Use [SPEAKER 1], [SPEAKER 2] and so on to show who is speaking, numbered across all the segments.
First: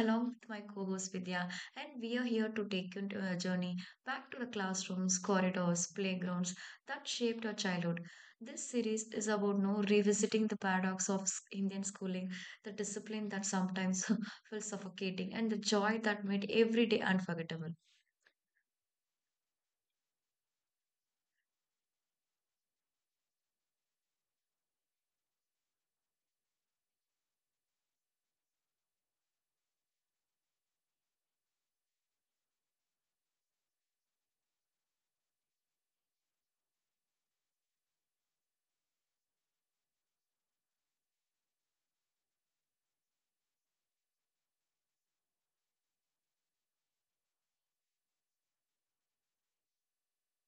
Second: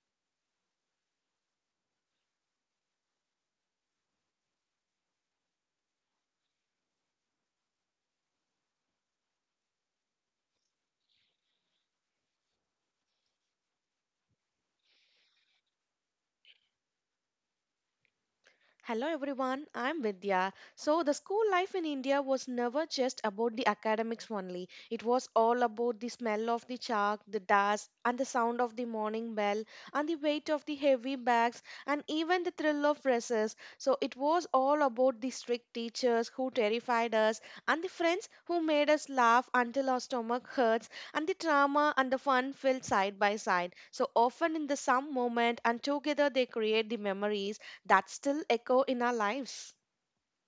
[SPEAKER 1] along with my co host Vidya, and we are here to take you into a journey back to the classrooms, corridors, playgrounds that shaped our childhood. This series is about no revisiting the paradox of Indian schooling, the discipline that sometimes feels suffocating, and the joy that made every day unforgettable.
[SPEAKER 2] Hello everyone, I'm Vidya. So, the school life in India was never just about the academics only. It was all about the smell of the chalk, the dust, and the sound of the morning bell, and the weight of the heavy bags, and even the thrill of recess. So, it was all about the strict teachers who terrified us, and the friends who made us laugh until our stomach hurts, and the drama and the fun filled side by side. So, often in the some moment, and together they create the memories that still echo in our lives.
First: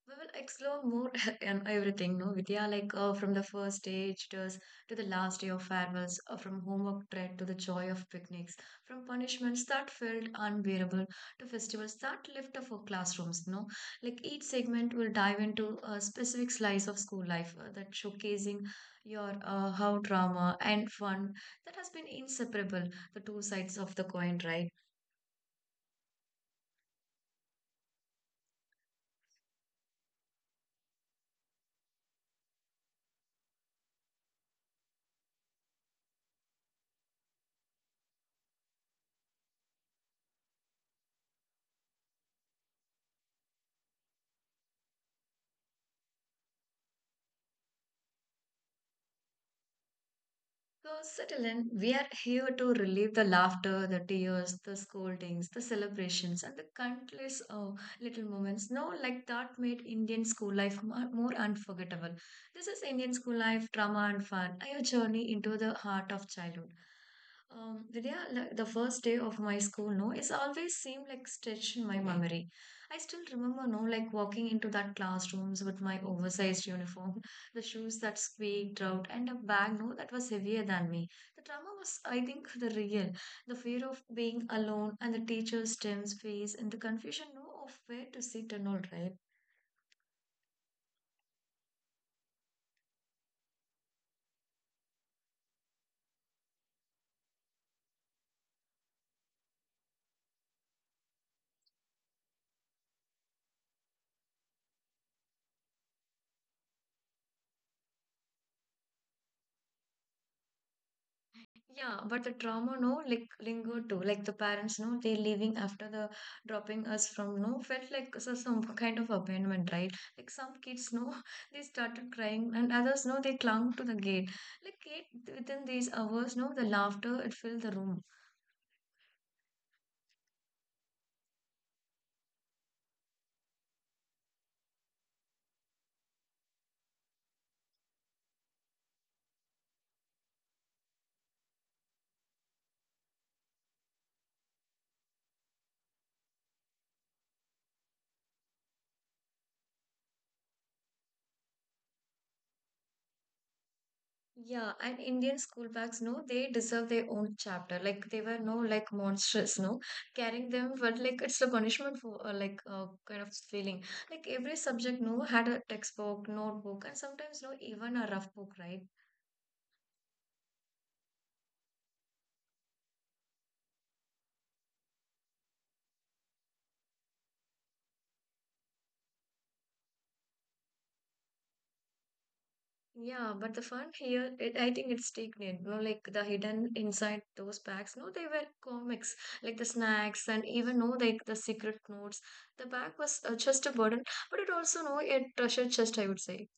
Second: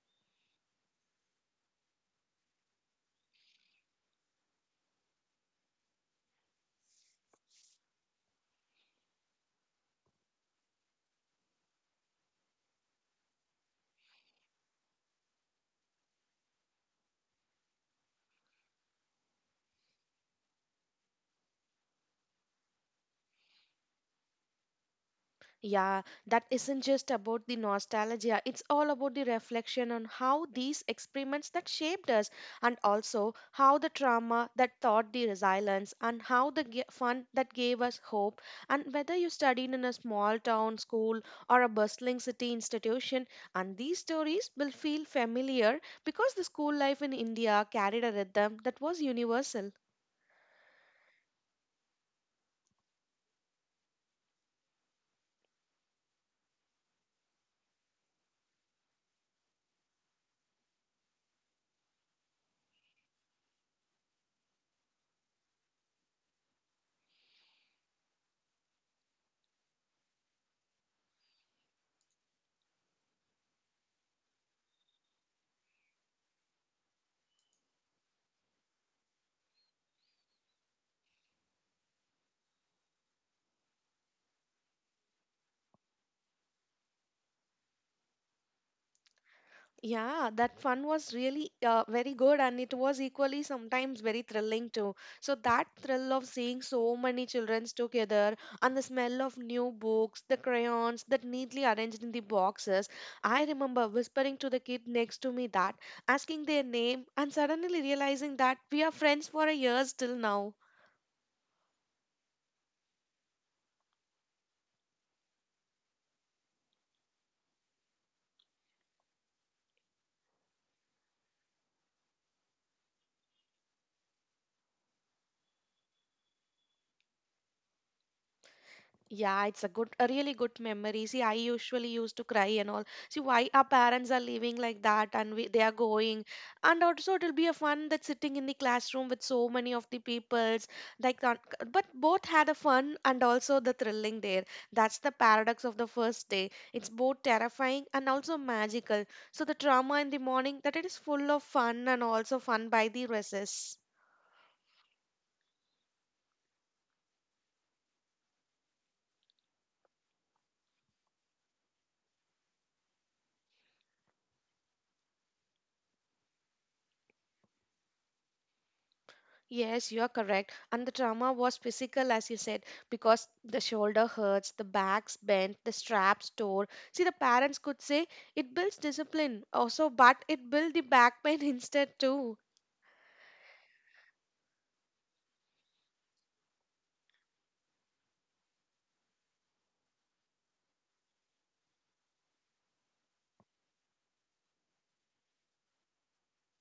[SPEAKER 1] We will explore more on everything, no, Vidya, like from the first day visitors to the last day of farewells, from homework dread to the joy of picnics, from punishments that felt unbearable to festivals that lift up for classrooms, no? Like each segment will dive into a specific slice of school life that showcasing your how drama and fun that has been inseparable, the two sides of the coin, right?
[SPEAKER 2] Yeah, that isn't just about the nostalgia. It's all about the reflection on how these experiments that shaped us, and also how the trauma that taught the resilience, and how the fun that gave us hope. And whether you studied in a small town school or a bustling city institution, and these stories will feel familiar because the school life in India carried a rhythm that was universal.
[SPEAKER 1] So, settle in, we are here to relive the laughter, the tears, the scoldings, the celebrations, and the countless little moments. No, like that made Indian school life more unforgettable. This is Indian school life, drama and fun, a journey into the heart of childhood. Vidya, like, the first day of my school, no, it's always seemed like stretched in my memory. I still remember, no, like walking into that classrooms with my oversized uniform, the shoes that squeaked out, and a bag no, that was heavier than me. The trauma was, I think, the real. The fear of being alone and the teacher's Tim's face and the confusion no, of where to sit and all, right?
[SPEAKER 2] Yeah, that fun was really very good, and it was equally sometimes very thrilling too. So that thrill of seeing so many children together, and the smell of new books, the crayons that neatly arranged in the boxes. I remember whispering to the kid next to me that, asking their name, and suddenly realizing that we are friends for a year till now.
[SPEAKER 1] Yeah, but the trauma no like lingered too. Like the parents no, they leaving after the dropping us from no felt like so, some kind of abandonment, right? Like some kids no, they started crying and others no, they clung to the gate. Like it, within these hours no, the laughter it filled the room.
[SPEAKER 2] Yeah, it's a good, a really good memory. See, I usually used to cry and all. See, why our parents are living like that and we, they are going. And also, it'll be a fun that sitting in the classroom with so many of the peoples. Like, but both had a fun and also the thrilling there. That's the paradox of the first day. It's both terrifying and also magical. So the drama in the morning that it is full of fun and also fun by the recess.
[SPEAKER 1] Yeah, and Indian school bags, no, they deserve their own chapter. Like they were no like monstrous, no. Carrying them, but like it's a punishment for like kind of feeling. Like every subject, no, had a textbook, notebook, and sometimes no even a rough book, right?
[SPEAKER 2] Yes, you are correct. And the trauma was physical, as you said, because the shoulder hurts, the back's bent, the straps tore. See, the parents could say it builds discipline also, but it built the back pain instead too.
[SPEAKER 1] Yeah, but the fun here, it, I think it's taken. No, like the hidden inside those bags, no, they were comics, like the snacks, and even no like the secret notes. The bag was just a burden, but it also no, it treasure chest, I would say.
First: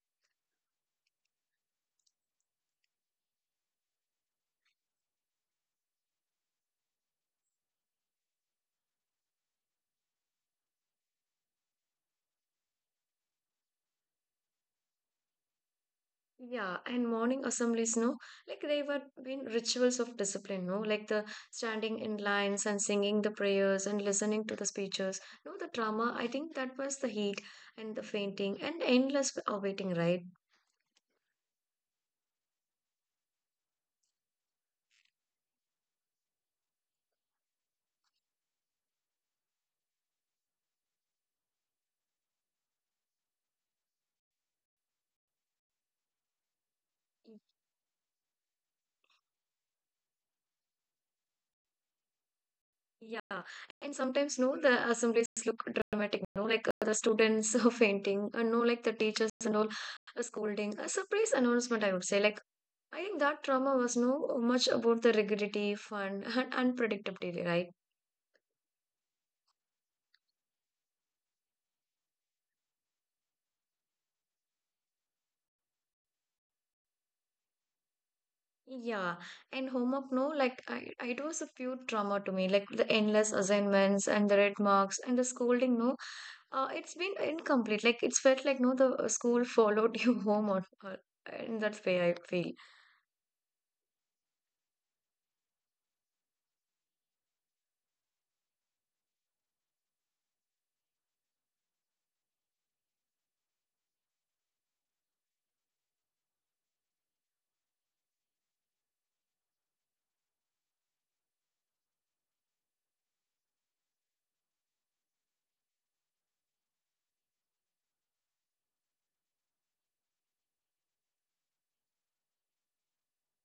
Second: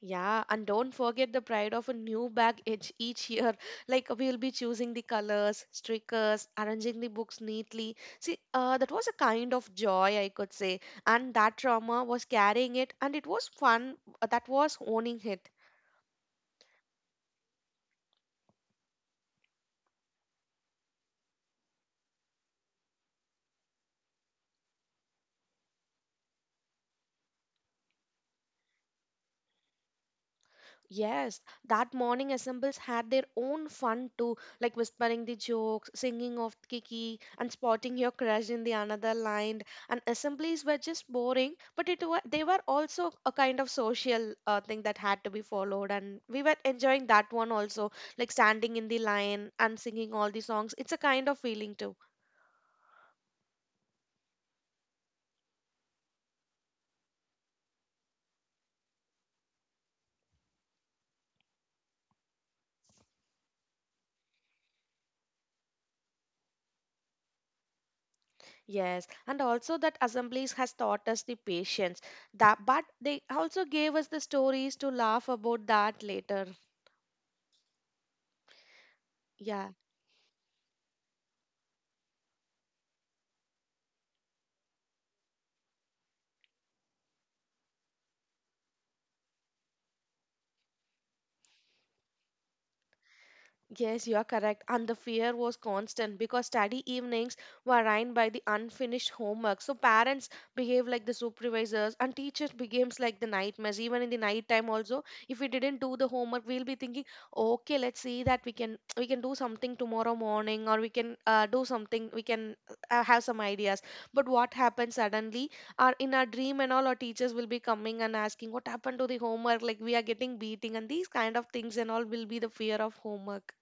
[SPEAKER 2] Yeah, and don't forget the pride of a new bag each year. Like we'll be choosing the colors, stickers, arranging the books neatly. See, that was a kind of joy, I could say. And that trauma was carrying it, and it was fun. That was owning it.
[SPEAKER 1] Yeah, and morning assemblies, no, like they were been rituals of discipline, no, like the standing in lines and singing the prayers and listening to the speeches. No, the drama, I think that was the heat and the fainting and endless awaiting, right?
[SPEAKER 2] Yes, that morning assembles had their own fun too, like whispering the jokes, singing of Kiki, and spotting your crush in the another line. And assemblies were just boring, but they were also a kind of social thing that had to be followed. And we were enjoying that one also, like standing in the line and singing all the songs. It's a kind of feeling too.
[SPEAKER 1] Yeah, and sometimes, no, the assemblies look dramatic, no, like the students are fainting, and no, like the teachers and all scolding, a surprise announcement, I would say. Like, I think that drama was no much about the rigidity, fun, and unpredictability, right?
[SPEAKER 2] Yes, and also that assemblies has taught us the patience. That, but they also gave us the stories to laugh about that later.
[SPEAKER 1] Yeah,
[SPEAKER 2] Yeah.
[SPEAKER 1] and homework, no, like it was a pure trauma to me, like the endless assignments and the red marks and the scolding, no, it's been incomplete. Like it's felt like no, the school followed you home or in that way I feel.
[SPEAKER 2] Yes, you are correct. And the fear was constant because study evenings were ruined by the unfinished homework. So parents behave like the supervisors and teachers becomes like the nightmares. Even in the night time also, if we didn't do the homework, we'll be thinking, okay, let's see that we can do something tomorrow morning or we can do something, we can have some ideas. But what happens suddenly? Our in our dream and all, our teachers will be coming and asking, what happened to the homework? Like we are getting beating and these kind of things and all will be the fear of homework.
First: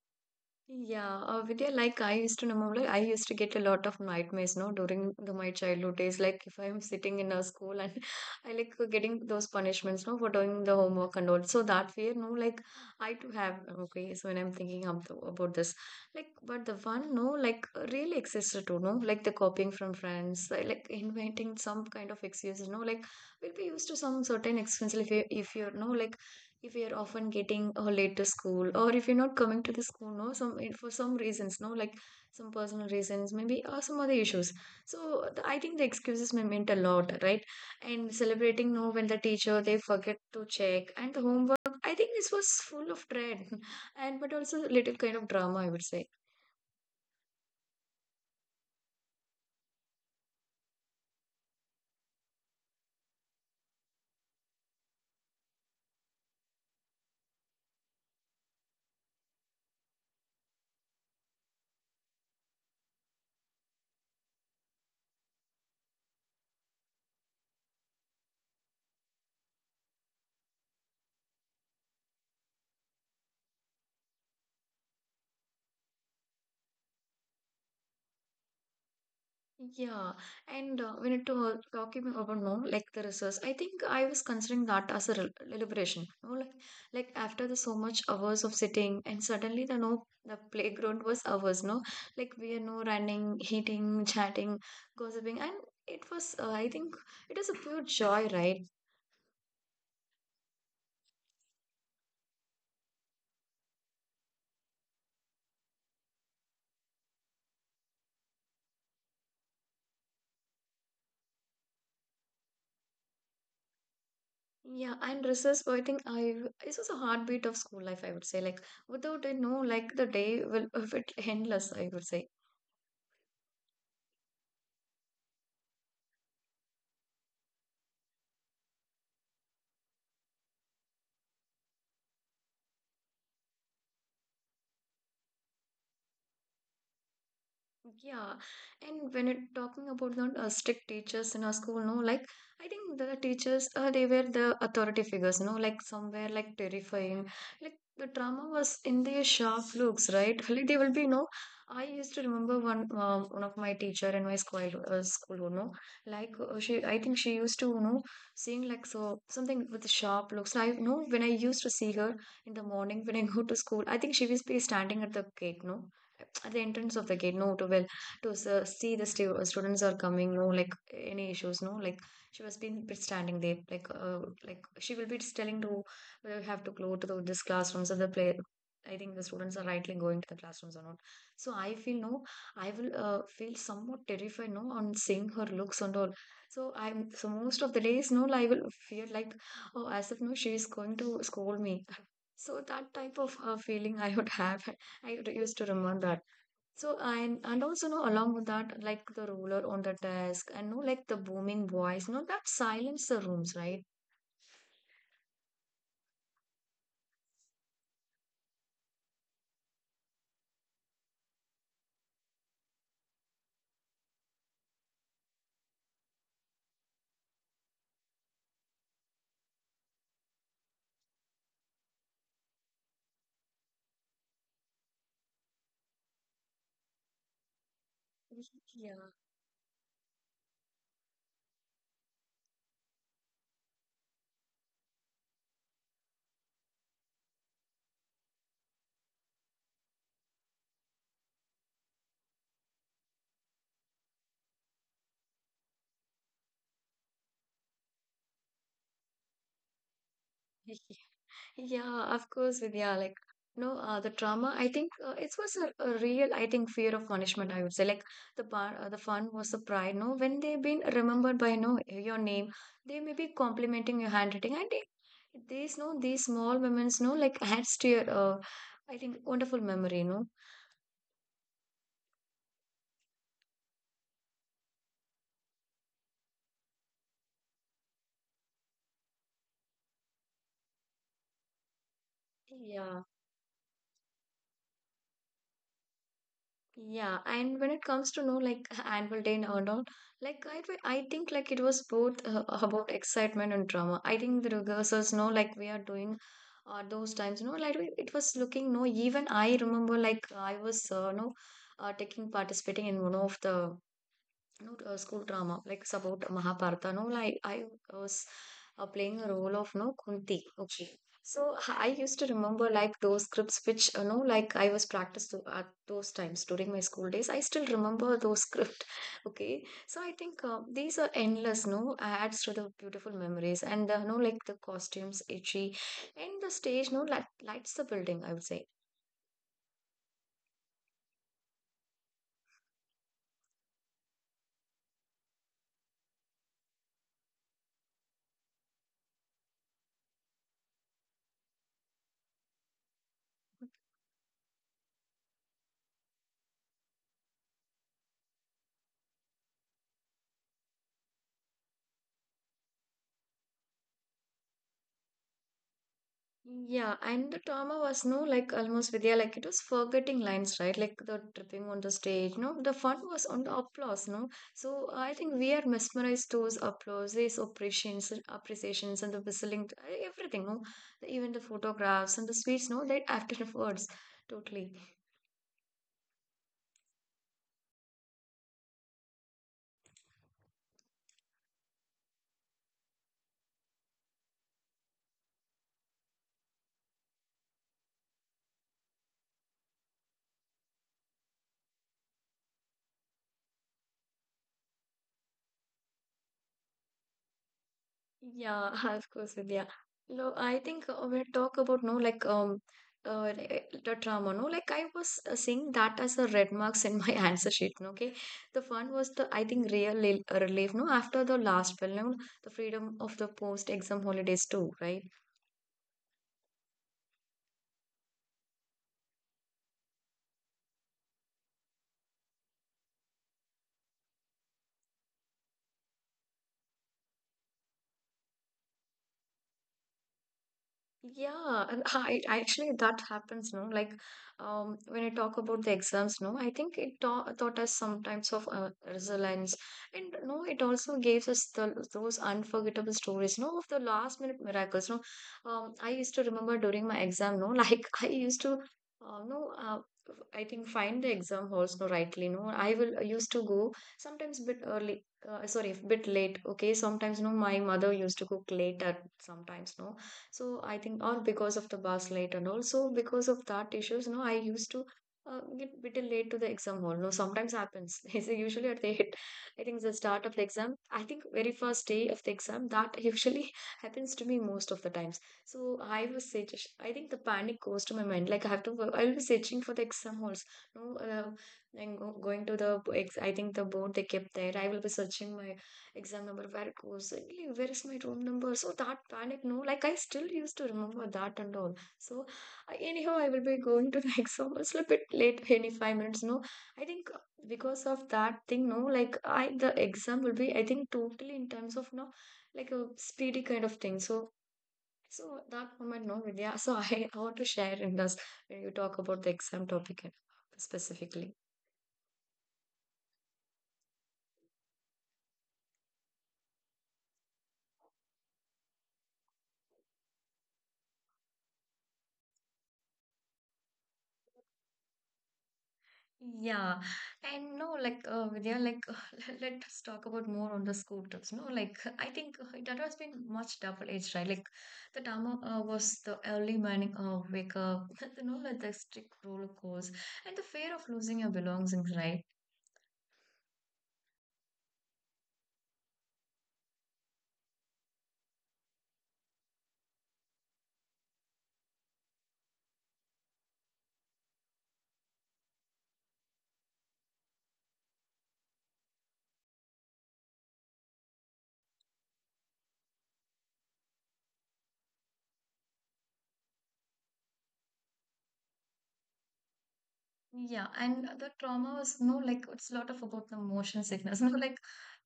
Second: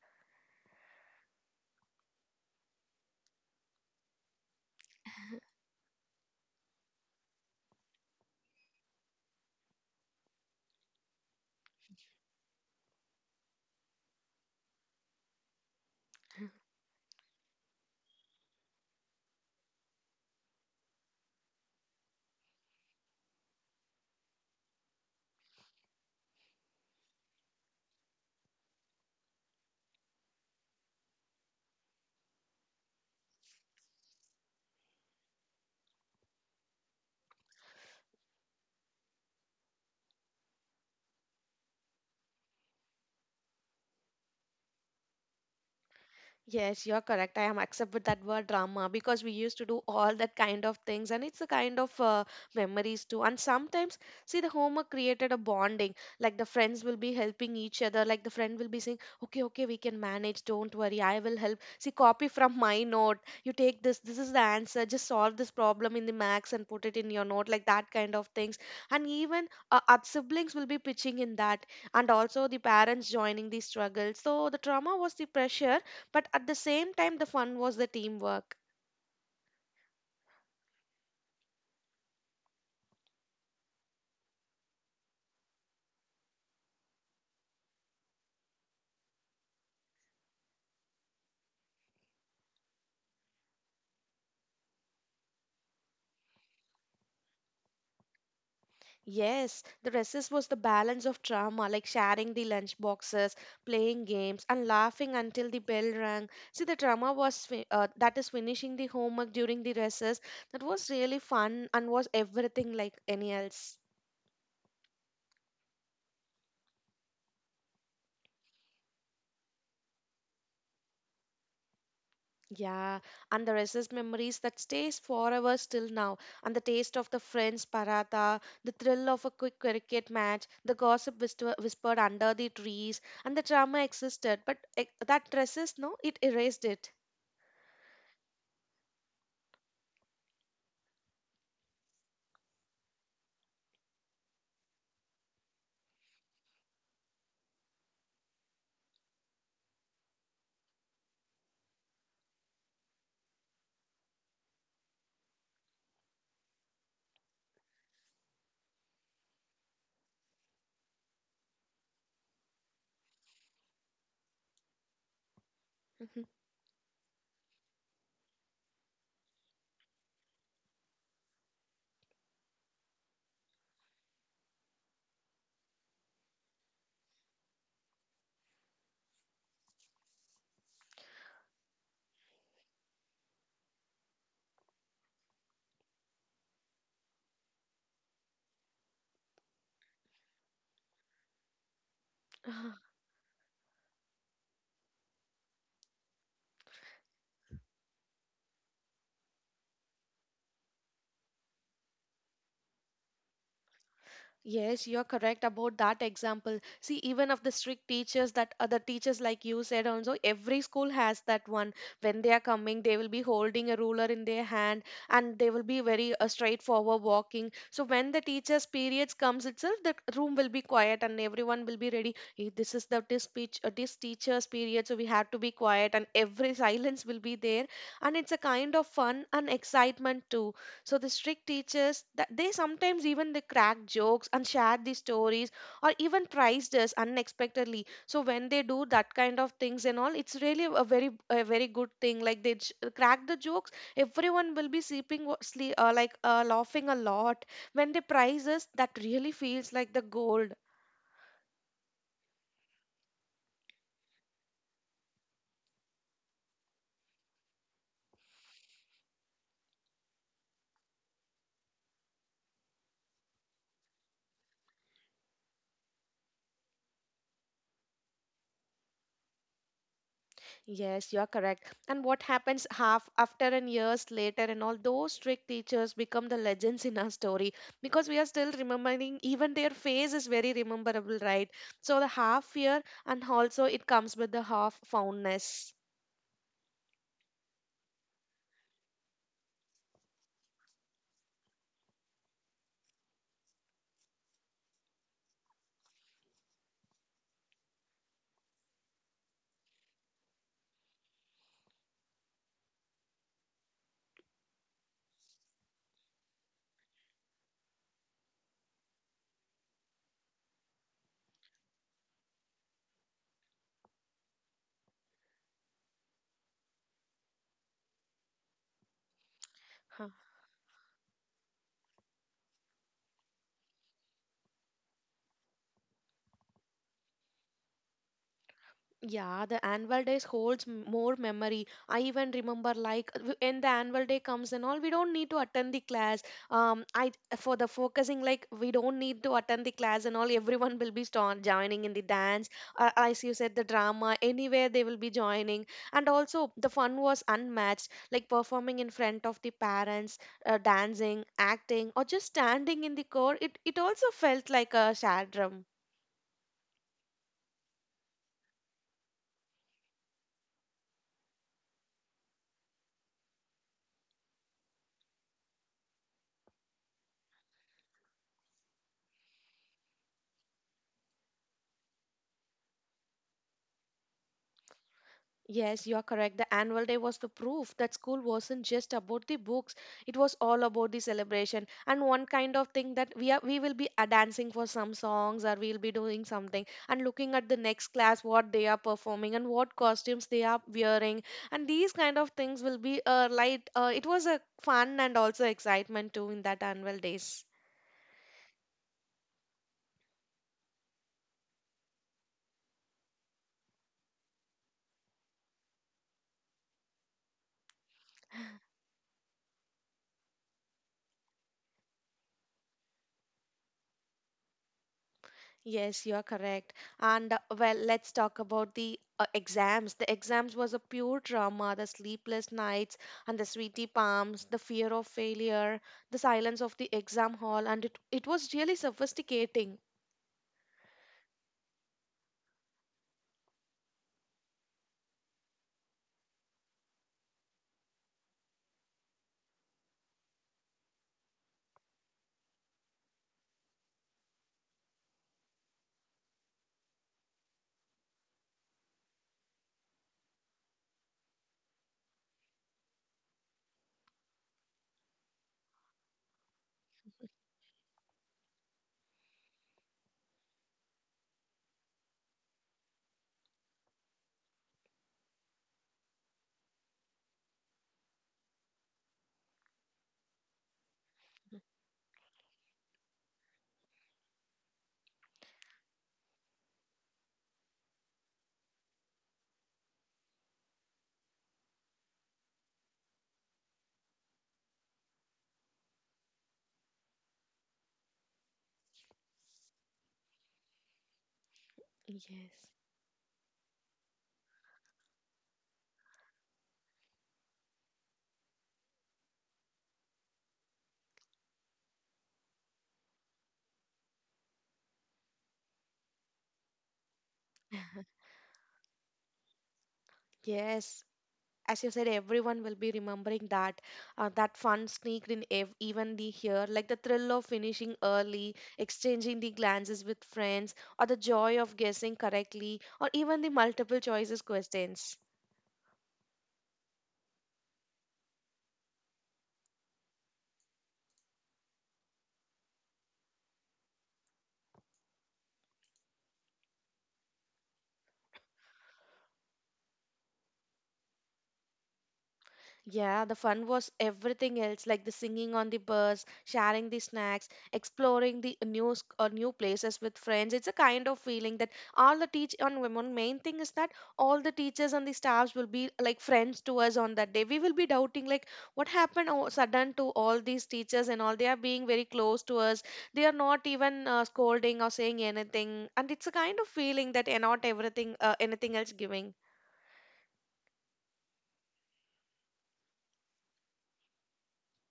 [SPEAKER 1] Yeah, Vidya, like I used to remember, like, I used to get a lot of nightmares, no, during the, my childhood days. Like if I'm sitting in a school and I like getting those punishments, no, for doing the homework and all. So that fear, no, like I too have. Okay, so when I'm thinking about this, like, but the one, no, like really existed too, no, like the copying from friends, like inventing some kind of excuses, no, like we will be used to some certain excuses if you're no like if you're often getting late to school or if you're not coming to the school no for some reasons no like some personal reasons maybe or some other issues so the, I think the excuses may mean a lot, right? And celebrating no when the teacher they forget to check and the homework, I think this was full of dread and but also little kind of drama, I would say.
[SPEAKER 2] Yes, you're correct. I am accept with that word drama because we used to do all that kind of things, and it's a kind of memories too. And sometimes, see, the homework created a bonding. Like the friends will be helping each other. Like the friend will be saying, "Okay, okay, we can manage. Don't worry, I will help." See, copy from my note. You take this. This is the answer. Just solve this problem in the max and put it in your note. Like that kind of things. And even our siblings will be pitching in that, and also the parents joining the struggle. So the trauma was the pressure but at the same time, the fun was the teamwork.
[SPEAKER 1] Yeah, and when it talking about no, like the research, I think I was considering that as a re liberation. You know, like after the so much hours of sitting, and suddenly the no, the playground was ours. No, like we are no running, eating, chatting, gossiping, and it was. I think it is a pure joy, right?
[SPEAKER 2] Yes, the recess was the balance of drama, like sharing the lunch boxes, playing games, and laughing until the bell rang. See, the drama was that is finishing the homework during the recess. That was really fun and was everything like any else.
[SPEAKER 1] Yeah, and research. I think I this was a heartbeat of school life. I would say, like without it, no, like the day will if it endless. I would say.
[SPEAKER 2] Yeah, and the restless memories that stays forever still now, and the taste of the friends paratha, the thrill of a quick cricket match, the gossip whisper, whispered under the trees, and the drama existed, but that resist, no, it erased it.
[SPEAKER 1] Yeah, and when it talking about not strict teachers in our school, no, like I think the teachers they were the authority figures, no, like somewhere like terrifying, like the drama was in their sharp looks, right? Like they will be, no. I used to remember one one of my teacher in my school school, you know, like she I think she used to, you know, seeing like so something with sharp looks. I know when I used to see her in the morning when I go to school, I think she was be standing at the gate, no
[SPEAKER 2] Mhm.
[SPEAKER 1] at the entrance of the gate no to well to see the students are coming no like any issues no like she was been standing there like she will be telling to we have to go to the, this classrooms of the play I think the students are rightly going to the classrooms or not. So I feel no, I will feel somewhat terrified no on seeing her looks and all. So I'm most of the days no, I will feel like oh as if no she is going to scold me. So that type of feeling I would have. Used to remember that. So and also no along with that like the roller on the desk and no like the booming voice no that silence the rooms, right?
[SPEAKER 2] Yes, you're correct about that example. See, even of the strict teachers that other teachers, like you said, also every school has that one. When they are coming, they will be holding a ruler in their hand and they will be very straightforward walking. So when the teacher's periods comes itself, the room will be quiet and everyone will be ready. "Hey, this is the this speech, this teacher's period, so we have to be quiet and every silence will be there. And it's a
[SPEAKER 1] Yeah.
[SPEAKER 2] kind of fun and excitement too so the strict teachers that they sometimes even they crack jokes and share the stories or even praised us unexpectedly. So when they do that kind of things and all, it's really a very good thing. Like they crack the jokes, everyone will be like laughing a lot. When they praise us, that really feels like the gold.
[SPEAKER 1] Yeah, of course, Vidya, like no the trauma I think it was a real I think fear of punishment I would say like the bar the fun was the pride no when they've been remembered by no your name, they may be complimenting your handwriting and it, these no these small moments no like adds to your I think wonderful memory no.
[SPEAKER 2] Yes, you are correct. And what happens half after and years later, and all those strict teachers become the legends in our story because we are still remembering, even their face is very rememberable, right? So the half
[SPEAKER 1] Yeah.
[SPEAKER 2] fear and also it comes with the half fondness.
[SPEAKER 1] Yeah, and when it comes to know like annual day and all, like I think like it was both about excitement and drama. I think the rehearsals, no, like we are doing those times, you know, like it was looking no. Even I remember like I was no taking participating in one of the you know, school drama, like about Mahabharata. No, like I was playing a role of no Kunti. Okay, so I used to remember like those scripts, which you know, like I was practiced to, at those times during my school days. I still remember those script. Okay, so I
[SPEAKER 2] Huh.
[SPEAKER 1] think these are endless. No, adds to the beautiful memories and no, like the costumes, itchy, and the stage. No, light, lights the building. I would say.
[SPEAKER 2] Yeah, the annual days holds more memory. I even remember like when the annual day comes and all, we don't need to attend the class. I for the focusing like we don't need to attend the class and all. Everyone will be start joining in the dance. As you said, the drama anywhere they will be joining. And also the fun was unmatched, like performing in front of the parents, dancing, acting, or just standing in the core. It also felt like a shared drum.
[SPEAKER 1] Yeah, and the trauma was no like almost with yeah, like it was forgetting lines, right? Like the tripping on the stage, no, the fun was on the applause, no. So I think we are mesmerized those applauses, appreciations, and the whistling, everything, no, even the photographs and the sweets, no, that afterwards, totally.
[SPEAKER 2] Yes, you are correct. The annual day was the proof that school wasn't just about the books. It was all about the celebration. And one kind of thing that we will be dancing for some songs or we'll be doing something and looking at the next class what they are performing and what costumes they are wearing. And these kind of things will be light it was a fun and also excitement too in that annual days.
[SPEAKER 1] Yeah, of course, Vidya. No, I think we talk about no like re- the trauma. No, like I was seeing that as a red marks in my answer sheet. No, okay, the fun was the I think relief. No, after the last film, no, the freedom of the post exam holidays too, right?
[SPEAKER 2] Yes, you are correct. And well, let's talk about the exams. The exams was a pure drama, the sleepless nights and the sweaty palms, the fear of failure, the silence of the exam hall, and it was really sophisticating.
[SPEAKER 1] Yeah, and actually that happens, no? Like, when I talk about the exams, no, I think it ta taught us sometimes of resilience, and no, it also gives us the those unforgettable stories, no, of the last minute miracles, no. I used to remember during my exam, no, like I used to, no, uh, I think find the exam halls, no, rightly, no. I used to go sometimes bit early, sorry, bit late. Okay, sometimes no, my mother used to cook late at sometimes, no so I think all because of the bus late and also because of that issues, no, I used to get bit late to the exam hall. No, sometimes happens. It's usually at the eight. I think the start of the exam. I think very first day of the exam that usually happens to me most of the times. So I was searching. I think the panic goes to my mind. Like I have to. I'll be searching for the exam halls. No, and going to the I think the board they kept there. I will be searching my exam number where it goes really where is my room number, so that panic no like I still used to remember that and all so
[SPEAKER 2] Yes.
[SPEAKER 1] anyhow I will be going to the exam, it's a bit late any 5 minutes no I think because of that thing no like I the exam will be I think totally in terms of no like a speedy kind of thing so that moment no yeah so I want to share in this when you talk about the exam topic and
[SPEAKER 2] Yes.
[SPEAKER 1] specifically.
[SPEAKER 2] As you said, everyone will be remembering that. That fun sneaked in even the here, like the thrill of finishing early, exchanging the glances with friends, or the joy of guessing correctly, or even the multiple choices questions.
[SPEAKER 1] Yeah, and no, like Vidya, like let us talk about more on the school trips. No, like I think that has been much double-edged, right? Like the Tama was the early morning wake up, you know, like the strict roller course, and the fear of losing your belongings, right?
[SPEAKER 2] Yeah, the fun was everything else, like the singing on the bus, sharing the snacks, exploring the new places with friends. It's a kind of feeling that all the teach on women. Main thing is that all the teachers and the staffs will be like friends to us on that day. We will be doubting like what happened all sudden to all these teachers and all. They are being very close to us. They are not even scolding or saying anything, and it's a kind of feeling that not everything anything else giving.
[SPEAKER 1] Yeah, and the trauma was no like it's a lot of about the motion sickness, no like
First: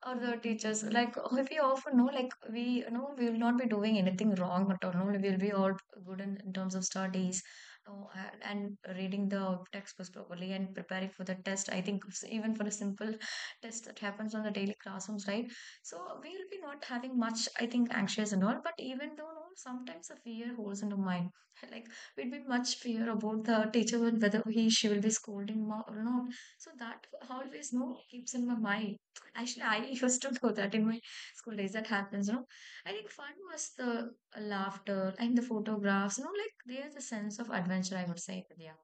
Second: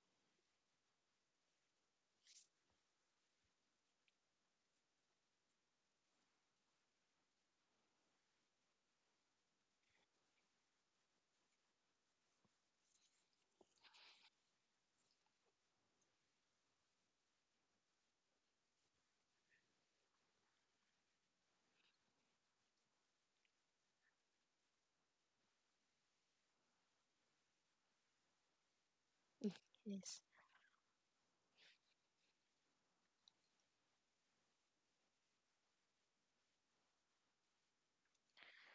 [SPEAKER 1] or the teachers like we often know like we you know we will not be doing anything wrong at all. No, we will be all good in terms of studies, no, and reading the textbooks properly and preparing for the test. I think it's even for a simple test that happens on the daily classrooms, right? So we will be not having much, I think, anxious and all. But even though no, sometimes the fear holds in the mind. Like we'd be much fear about the teacher and whether he she will be scolding or not. So that always you know keeps in my mind. Actually, I used to do that in my school days. That happens, you know. I think fun was the laughter and the photographs, you know, like there's a sense of adventure. I would say, yeah.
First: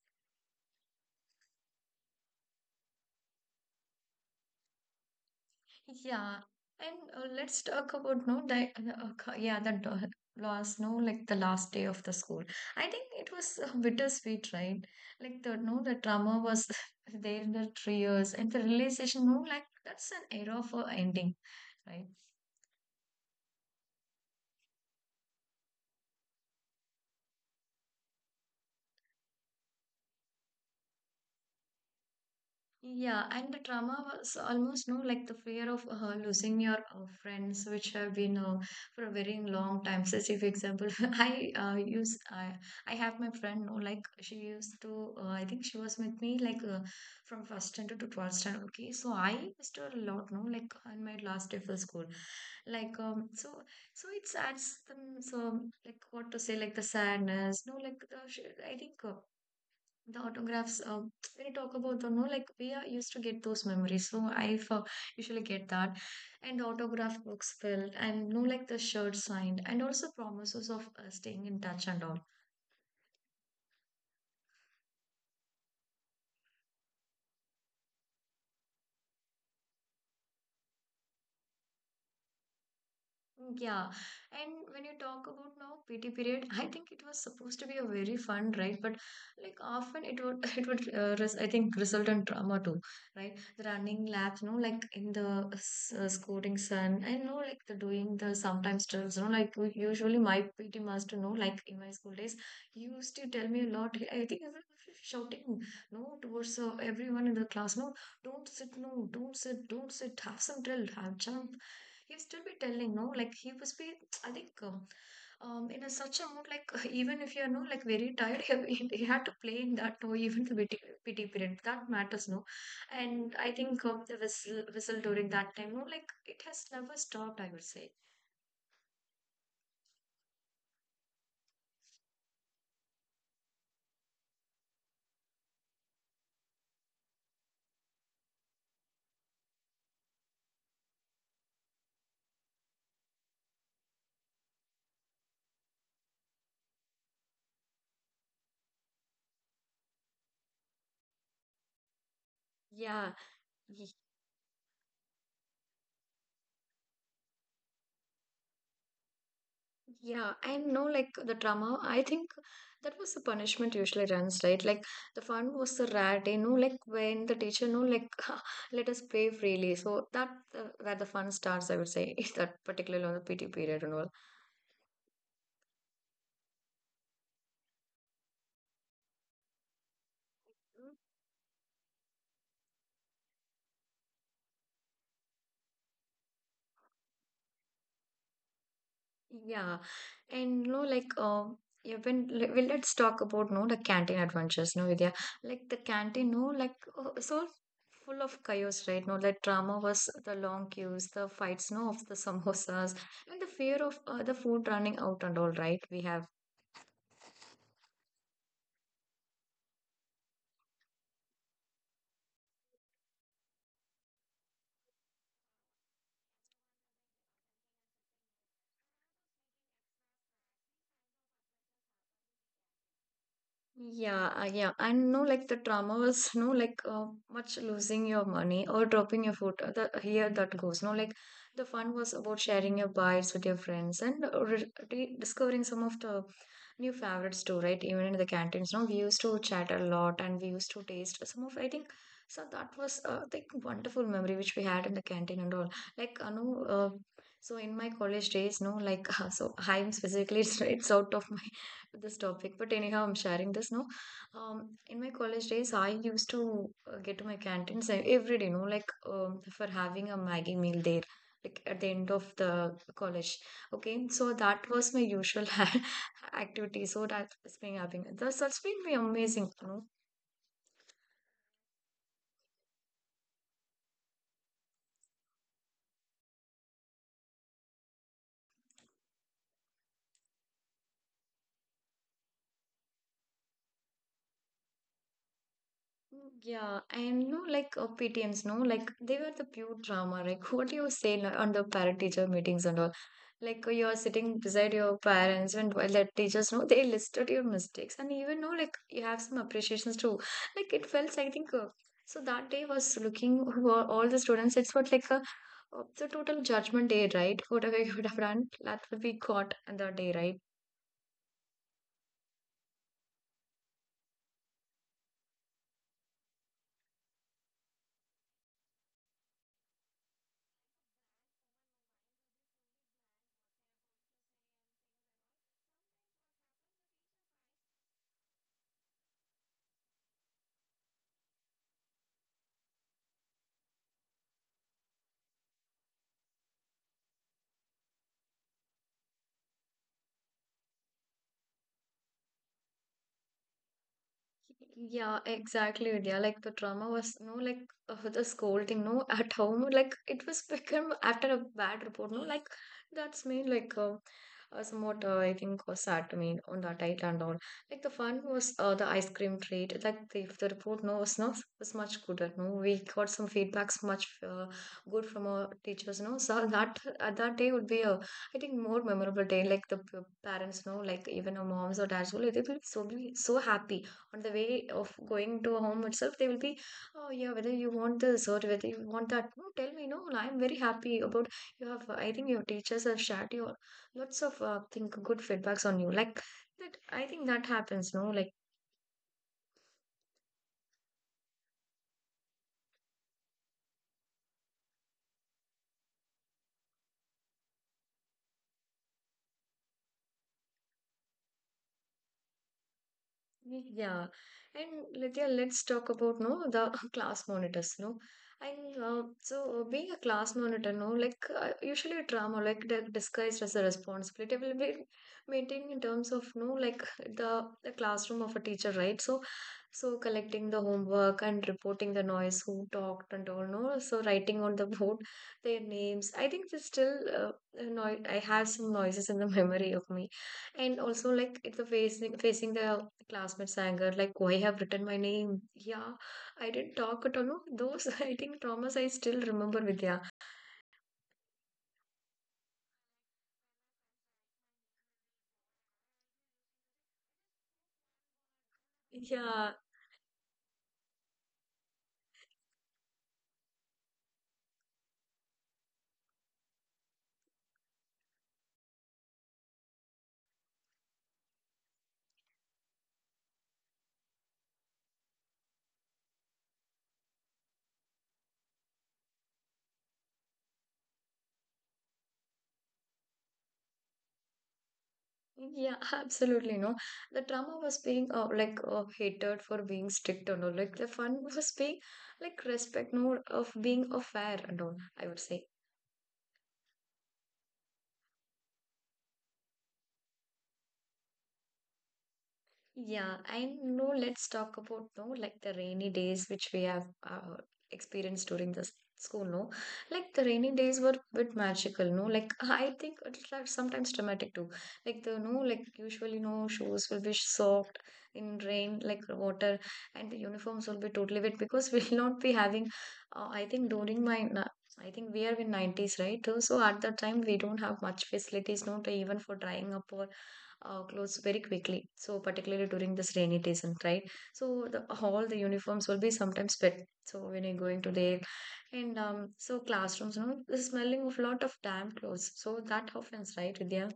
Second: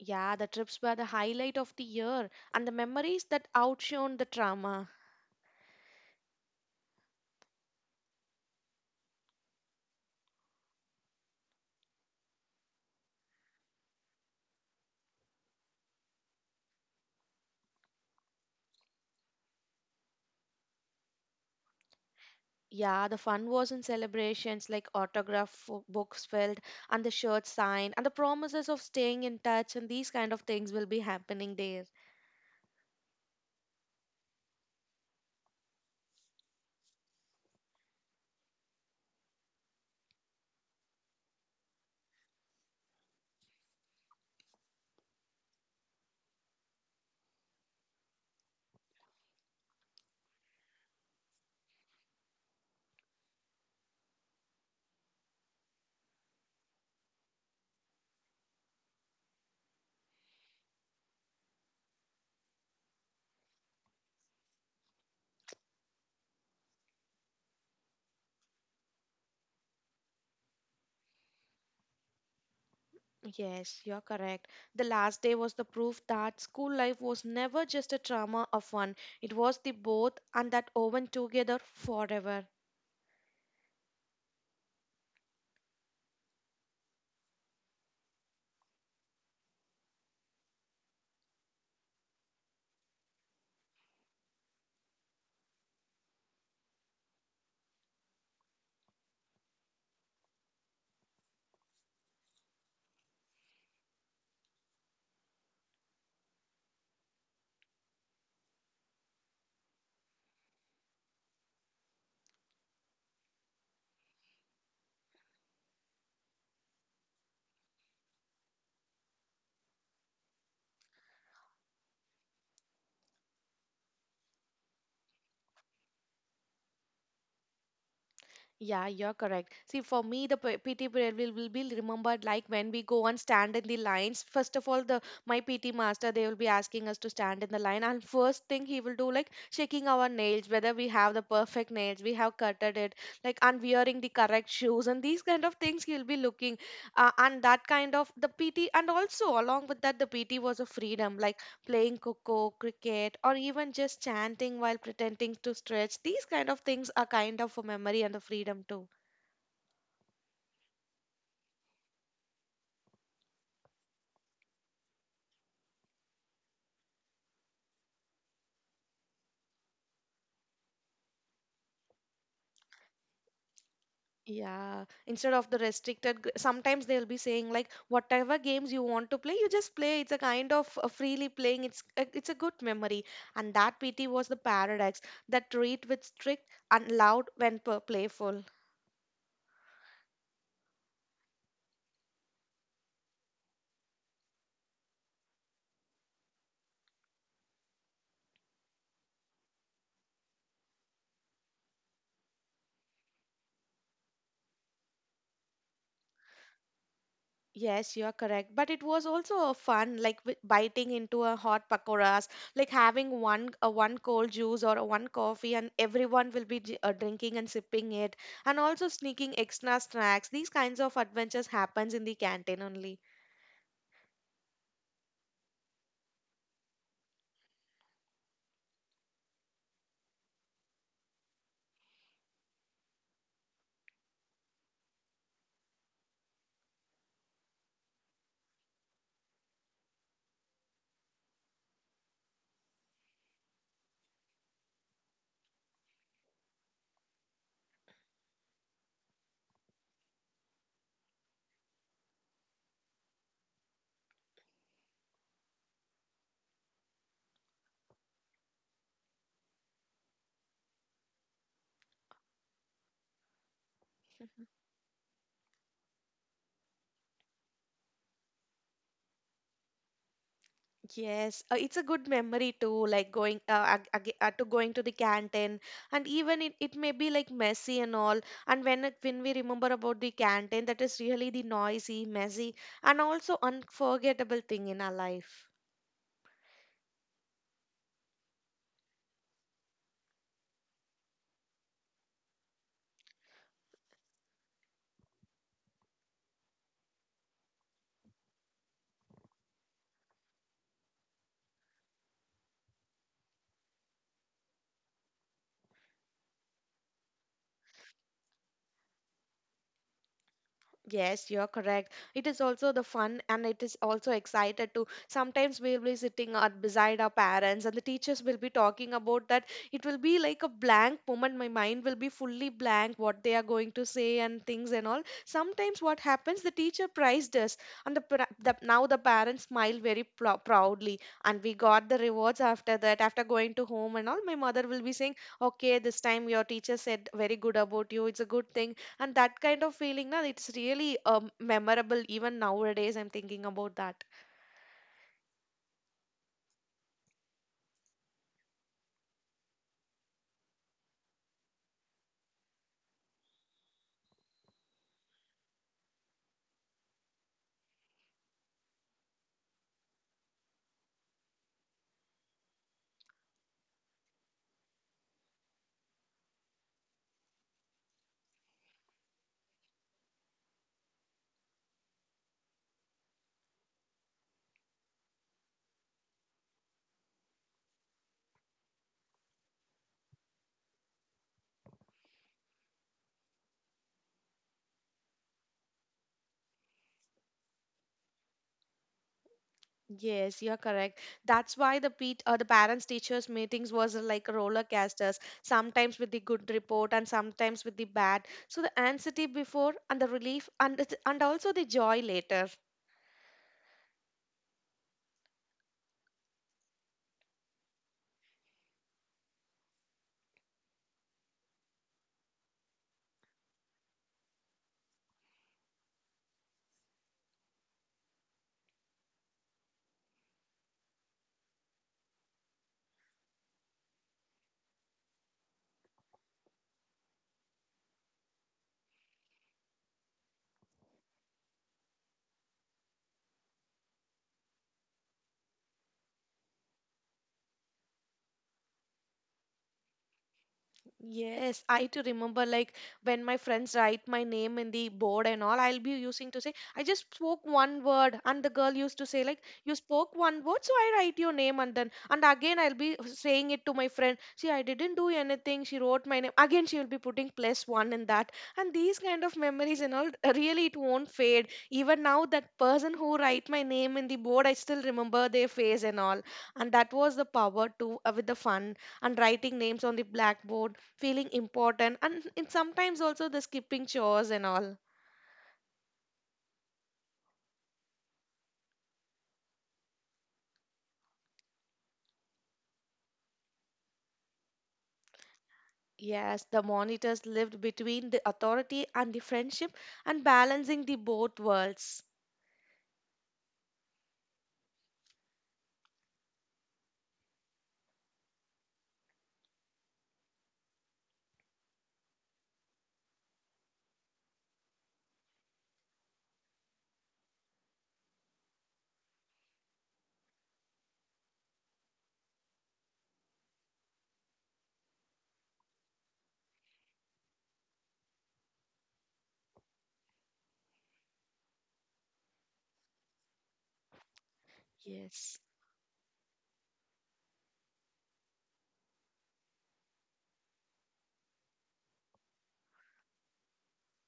[SPEAKER 2] Yeah, the trips were the highlight of the year and the memories that outshone the trauma.
[SPEAKER 1] Yeah, and let's talk about no that okay, yeah the last no like the last day of the school. I think it was bittersweet, right? Like the no the drama was there in the 3 years, and the realization no like that's an era for ending, right?
[SPEAKER 2] Yeah, the fun was in celebrations like autograph books filled and the shirts signed and the promises of staying in touch and these kind of things will be happening there.
[SPEAKER 1] Yeah, and the trauma was almost no like the fear of losing your friends, which have been for a very long time. So, say for example, I I have my friend, no, like she used to. I think she was with me like from first standard to twelfth standard. Okay, so I missed her a lot, no, like on my last day for school, like so it adds them so like what to say like the sadness, no, like the I think. The autographs when you talk about the no like we are used to get those memories so I for, usually get that and the autograph books filled and no like the shirt signed and also promises of staying in touch and all.
[SPEAKER 2] Yes, you're correct. The last day was the proof that school life was never just a trauma of fun. It was the both and that woven together forever.
[SPEAKER 1] Yeah, and when you talk about now PT period, I think it was supposed to be a very fun, right? But like often it would it would res I think result in drama too, right? The running laps, you know, like in the scoring sun, I know like the doing the sometimes drills, you know, like usually my PT master, know, like in my school days, he used to tell me a lot. I think I was shouting, no, towards everyone in the class, no, don't sit, no, don't sit, have some drill, have jump. He will still be telling no like he was be I think in a such a mood like even if you're no like very tired, he had to play in that no even the pity period that matters no and I think the whistle during that time no like it has never stopped, I would say.
[SPEAKER 2] Yeah, you're correct. See, for me, the PT period will be remembered like when we go and stand in the lines. First of all, the my PT master they will be asking us to stand in the line, and first thing he will do like checking our nails, whether we have the perfect nails, we have cutted it, like and wearing the correct shoes, and these kind of things he'll be looking, and that kind of the PT, and also along with that the PT was a freedom. Like playing coco, cricket, or
[SPEAKER 1] Yeah.
[SPEAKER 2] even just chanting while pretending to stretch. These kind of things are kind of a memory and the freedom too.
[SPEAKER 1] Yeah, I know like the drama. I think that was the punishment usually runs, right? Like the fun was the rare day, no, like when the teacher, no, like let us play freely. So that where the fun starts, I would say, is that particularly on the PT period and all.
[SPEAKER 2] Yeah, instead of the restricted, sometimes they'll be saying like whatever games you want to play, you just play. It's a kind of freely playing. It's a good memory, and that PT was the paradox that treat with strict and loud when playful.
[SPEAKER 1] Yeah, and no, like yeah, when well, let's talk about no the canteen adventures, no Vidya. Like the canteen, no, like so full of chaos, right? No, that drama was the long queues, the fights, no, of the samosas, and the fear of the food running out and all, right? We have.
[SPEAKER 2] Yes, you are correct. But it was also a fun, like biting into a hot pakoras, like having one cold juice or a one coffee, and everyone will be drinking and sipping it, and also sneaking extra snacks. These kinds of adventures happens in the canteen only.
[SPEAKER 1] Yeah, yeah, and no, like the trauma was no, like much losing your money or dropping your food. The, here that goes, no, like the fun was about sharing your bites with your friends and discovering some of the new favorites too, right? Even in the canteens, no, we used to chat a lot and we used to taste some of. I think so that was like wonderful memory which we had in the canteen and all. Like, no, so in my college days, no, like so I'm specifically it's out of my this topic, but anyhow, I'm sharing this now. In my college days, I used to get to my canteens every day, you know, like for having a Maggie meal there, like at the end of the college. Okay, so that was my usual activity. So that's been happening. That's been be amazing, you know.
[SPEAKER 2] Yes, it's a good memory too, like going to the canteen, and even it may be like messy and all. And when we remember about the canteen, that is really the noisy, messy, and also unforgettable thing in our life.
[SPEAKER 1] Yeah, and you know, like PTMs, no, like they were the pure drama. Like, what do you say like, on the parent teacher meetings and all? Like you're sitting beside your parents and while their teachers know they listed your mistakes and even know like you have some appreciations too, like it felt I think so that day was looking who are all the students, it's what like a the total judgment day right, whatever you would have done that would be caught on that day, right?
[SPEAKER 2] Yes, you're correct. It is also the fun and it is also excited too. Sometimes we'll be sitting at beside our parents and the teachers will be talking about that. It will be like a blank moment. My mind will be fully blank what they are going to say and things and all. Sometimes what happens, the teacher praised us and the, pra- the now the parents smile very proudly and we got the rewards after that. After going to home and all, my mother will be saying, okay, this time your teacher said very good about you. It's a good thing and that kind of feeling na, it's really memorable even nowadays I'm thinking about that.
[SPEAKER 1] Yeah, exactly. Yeah. Like the trauma was no like the scolding, no at home. Like it was become after a bad report, no like that's me like somewhat I think was sad to me on that night and all. Like the fun was the ice cream treat. Like the, if the report no was not was much good at no. We got some feedbacks much good from our teachers, no. So that that day would be a I think more memorable day. Like the parents, no, like even our moms or dads will they will be so happy on the way of going to a home itself they will be, oh yeah, whether you want this or whether you want that no tell me no I'm very happy about, you have I think your teachers have shared you lots of think good feedbacks on you like that, I think that happens no like.
[SPEAKER 2] Yes, you're correct. That's why the pet the parents teachers meetings was like roller casters, sometimes with the good report and sometimes with the bad, so the anxiety before and the relief and also the joy later.
[SPEAKER 1] Yeah, and let's yeah let's talk about no the class monitors, no, and being a class monitor, no, like usually a drama, like they're disguised as a responsibility will be maintained in terms of no, like the classroom of a teacher, right? So, so collecting the homework and reporting the noise, who talked and all, no, so writing on the board their names. I think there's still a noi I have some noises in the memory of me, and also like it's the facing the Classmates' anger, like, why have written my name? Yeah, I didn't talk at all. No, those, I think, traumas I still remember, Vidya.
[SPEAKER 2] Yes, I too remember like when my friends write my name in the board and all, I'll be using to say, I just spoke one word, and the girl used to say, like,
[SPEAKER 1] Yeah,
[SPEAKER 2] you spoke one word, so I write your name, and then, and again, I'll be saying it to my friend, see, I didn't do anything, she wrote my name. Again, she will be putting plus one in that. And these kind of memories and all, really, it won't fade. Even now, that person who write my name in the board, I still remember their face and all. And that was the power too, with the fun and writing names on the blackboard, feeling important, and sometimes also the skipping chores and all.
[SPEAKER 1] yeah, absolutely. No, the trauma was being like hated for being strict and all. Like, the fun was being like respect, no, of being a fair and all, I would say.
[SPEAKER 2] Yes, the monitors lived between the authority and the friendship and balancing the both worlds.
[SPEAKER 1] Yeah, and you know. Let's talk about no like the rainy days which we have experienced during the school. No, like the rainy days were bit magical. No, like I think it's like sometimes dramatic too. Like the no, like usually no shoes will be soaked in rain, like water, and the uniforms will be totally wet because we'll not be having. I think during my I think we are in 90s, right? So at that time we don't have much facilities, not even for drying up or clothes very quickly. So particularly during this rainy season, right? So the
[SPEAKER 2] Yes.
[SPEAKER 1] all the uniforms will be sometimes wet. So when you're going to the and so classrooms, you know, the smelling of lot of damp clothes. So that happens, right, Vidya?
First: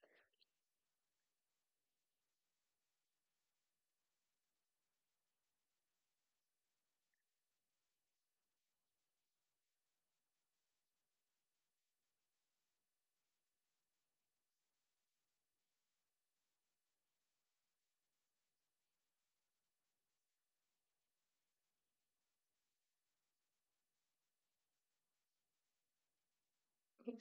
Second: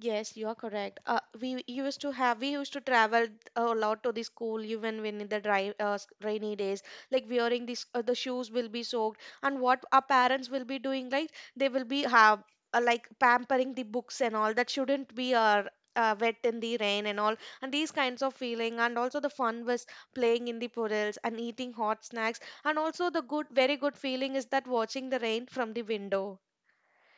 [SPEAKER 2] Yes, you are correct. We used to travel a lot to the school even when in the dry, rainy days. Like wearing these, the shoes will be soaked, and what our parents will be doing, like they will be have like pampering the books and all that shouldn't be wet in the rain and all, and these kinds of feeling, and also the fun was playing in the puddles and eating hot snacks, and also the good, very good feeling is that watching the rain from the window.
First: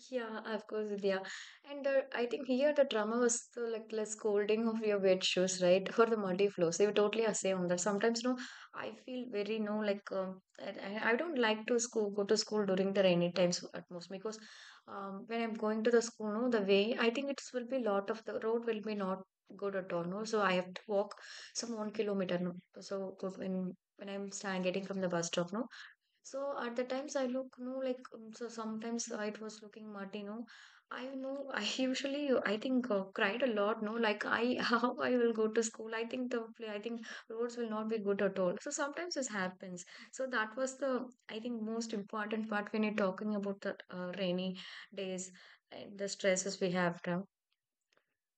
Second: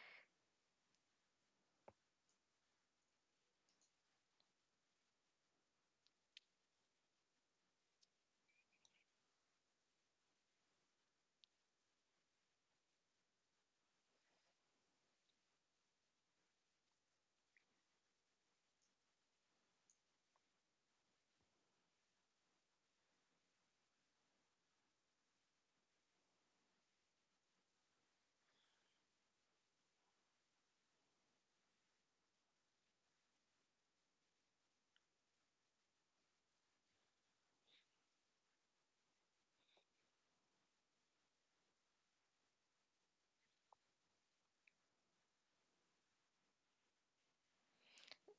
[SPEAKER 1] Yeah, of course, Vidya. And I think here the drama was the like less scolding of your wet shoes, right? Or the muddy floors. You totally say on that. Sometimes, no, I feel very no like and I don't like to school go to school during the rainy times at most because when I'm going to the school, no, the way I think it will be lot of the road will be not good at all. No, so I have to walk some 1 kilometer. No, so when I'm stand, getting from the bus stop, no. So at the times I look, no, like so sometimes I it was looking muddy, no. I know I usually I think cried a lot, no. Like I how I will go to school. I think the I think roads will not be good at all. So sometimes this happens. So that was the I think most important part when you're talking about the rainy days and the stresses we have now.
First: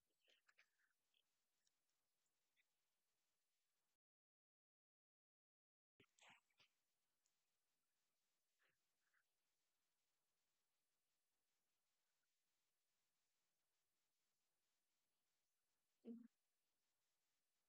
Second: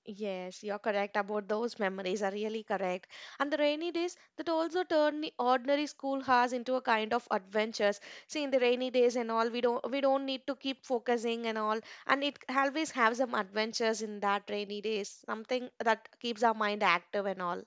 [SPEAKER 2] Yes, you're correct about those memories are really correct. And the rainy days that also turn the ordinary school hours into a kind of adventures. See, in the rainy days and all, we don't need to keep focusing and all, and it always have some adventures in that rainy days. Something that keeps our mind active and all.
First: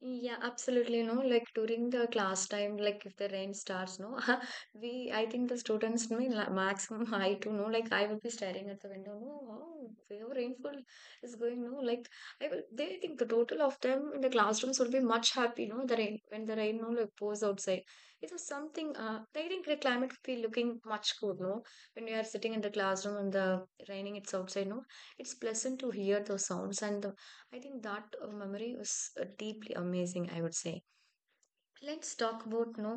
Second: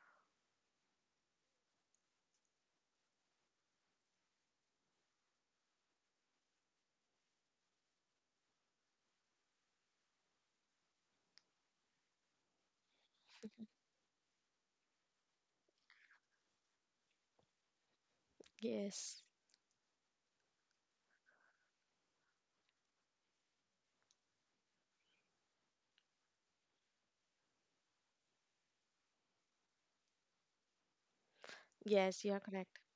[SPEAKER 1] Yeah, absolutely. No, like during the class time, like if the rain starts, no, we, I think the students, no, in maximum I too, no, like I will be staring at the window, no, wow, how rainfall is going, no, like I will, they think the total of them in the classrooms will be much happy, no, the rain, when the rain, no, like pours outside. It was something,
[SPEAKER 2] Yes,
[SPEAKER 1] I think the climate will be looking much good, no, when we are sitting in the classroom and the raining, it's outside, no, it's pleasant to hear those sounds and the. I think that memory was deeply amazing, I would say. Let's
[SPEAKER 2] yes, you're
[SPEAKER 1] talk about
[SPEAKER 2] correct.
[SPEAKER 1] no,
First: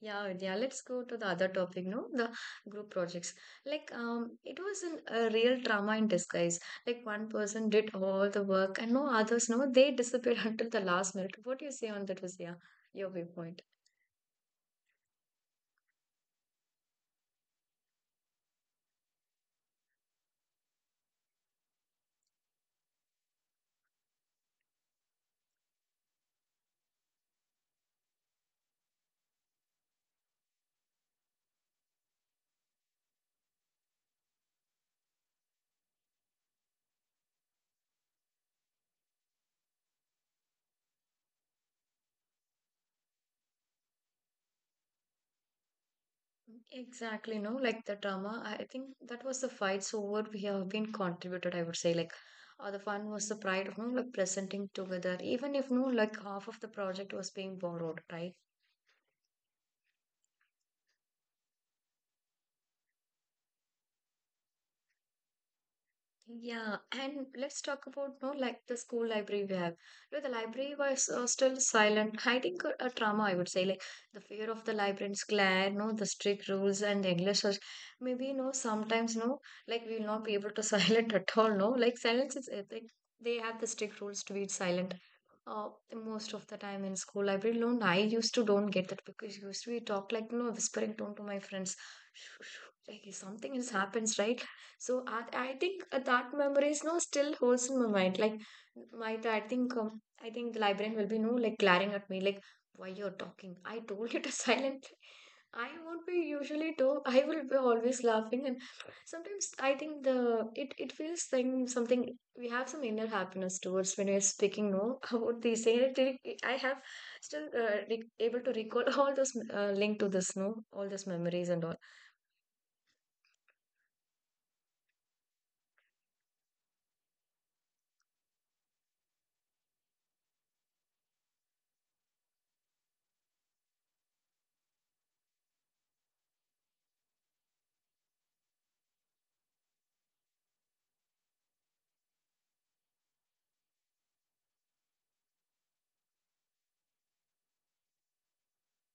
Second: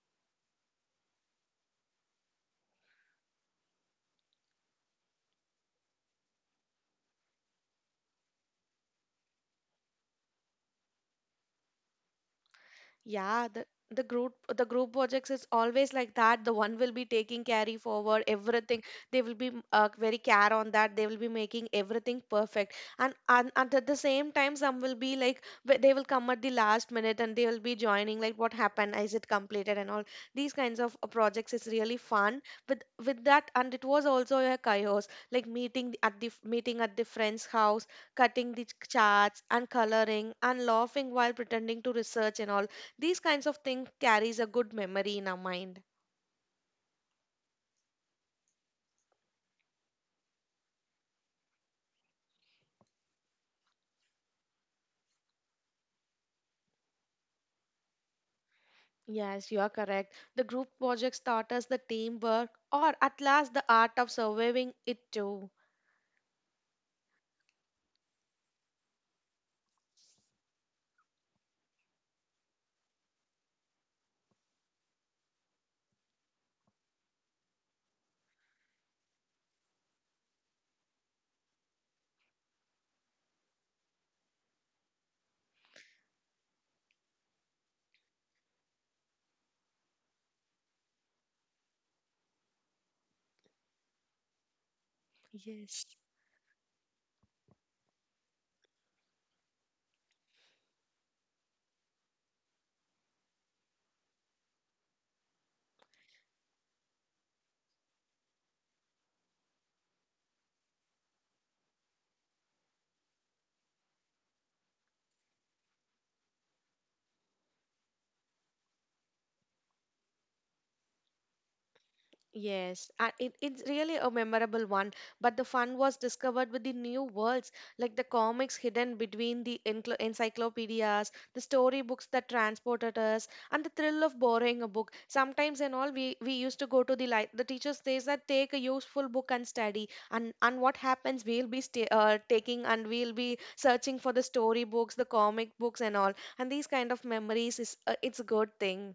[SPEAKER 1] yeah, yeah. Let's go to the other topic, no, the group projects. Like, it was an, a real drama in disguise. Like, one person did all the work, and no others, no, they disappeared until the last minute. What do you say on that, Visaya? Your
[SPEAKER 2] Yeah,
[SPEAKER 1] viewpoint.
[SPEAKER 2] the group projects is always like that. The one will be taking carry forward everything. They will be very care on that. They will be making everything perfect. And, and at the same time, some will be like they will come at the last minute and they will be joining like what happened, is it completed and all, these kinds of projects is really fun. With that, and it was also a chaos like meeting at the friend's house, cutting the charts and coloring and laughing while pretending to research and all, these kinds of things carries a good memory in our mind.
[SPEAKER 1] Exactly, no, like the drama. I think that was the fights over we have been contributed, I would say. Like, the fun was the pride of, no, like presenting together, even if no, like half of the project was being borrowed, right?
[SPEAKER 2] Yes, you are correct. The group projects taught us the teamwork or at last the art of surviving it too.
[SPEAKER 1] Yeah, and let's talk about no like the school library we have. No, the library was still silent, hiding a trauma. I would say like the fear of the librarian's glare, no, the strict rules and the endless search. Maybe no, sometimes no, like we will not be able to silent at all. No, like silence is like they have the strict rules to be silent. Most of the time in school library, no, I used to don't get that because used to be talk like no whispering tone to my friends. Like if something else happens, right? So I think
[SPEAKER 2] Yes.
[SPEAKER 1] that memory is no still holds in my mind. Like my I think the librarian will be no like glaring at me like why you're talking. I told you to silently. I won't be usually do. I will be always laughing, and sometimes I think the it feels like something we have some inner happiness towards when we're speaking. No, about these things. I have still able to recall all those link to this. No, all those memories and all.
[SPEAKER 2] Yes, and it's really a memorable one. But the fun was discovered with the new worlds, like the comics hidden between the encyclopedias, the storybooks that transported us, and the thrill of borrowing a book. Sometimes and all, we used to go to the light. The teacher says that take a useful book and study. And what happens? We'll be sta taking and we'll be searching for the storybooks, the comic books, and all. And these kind of memories is it's a good thing.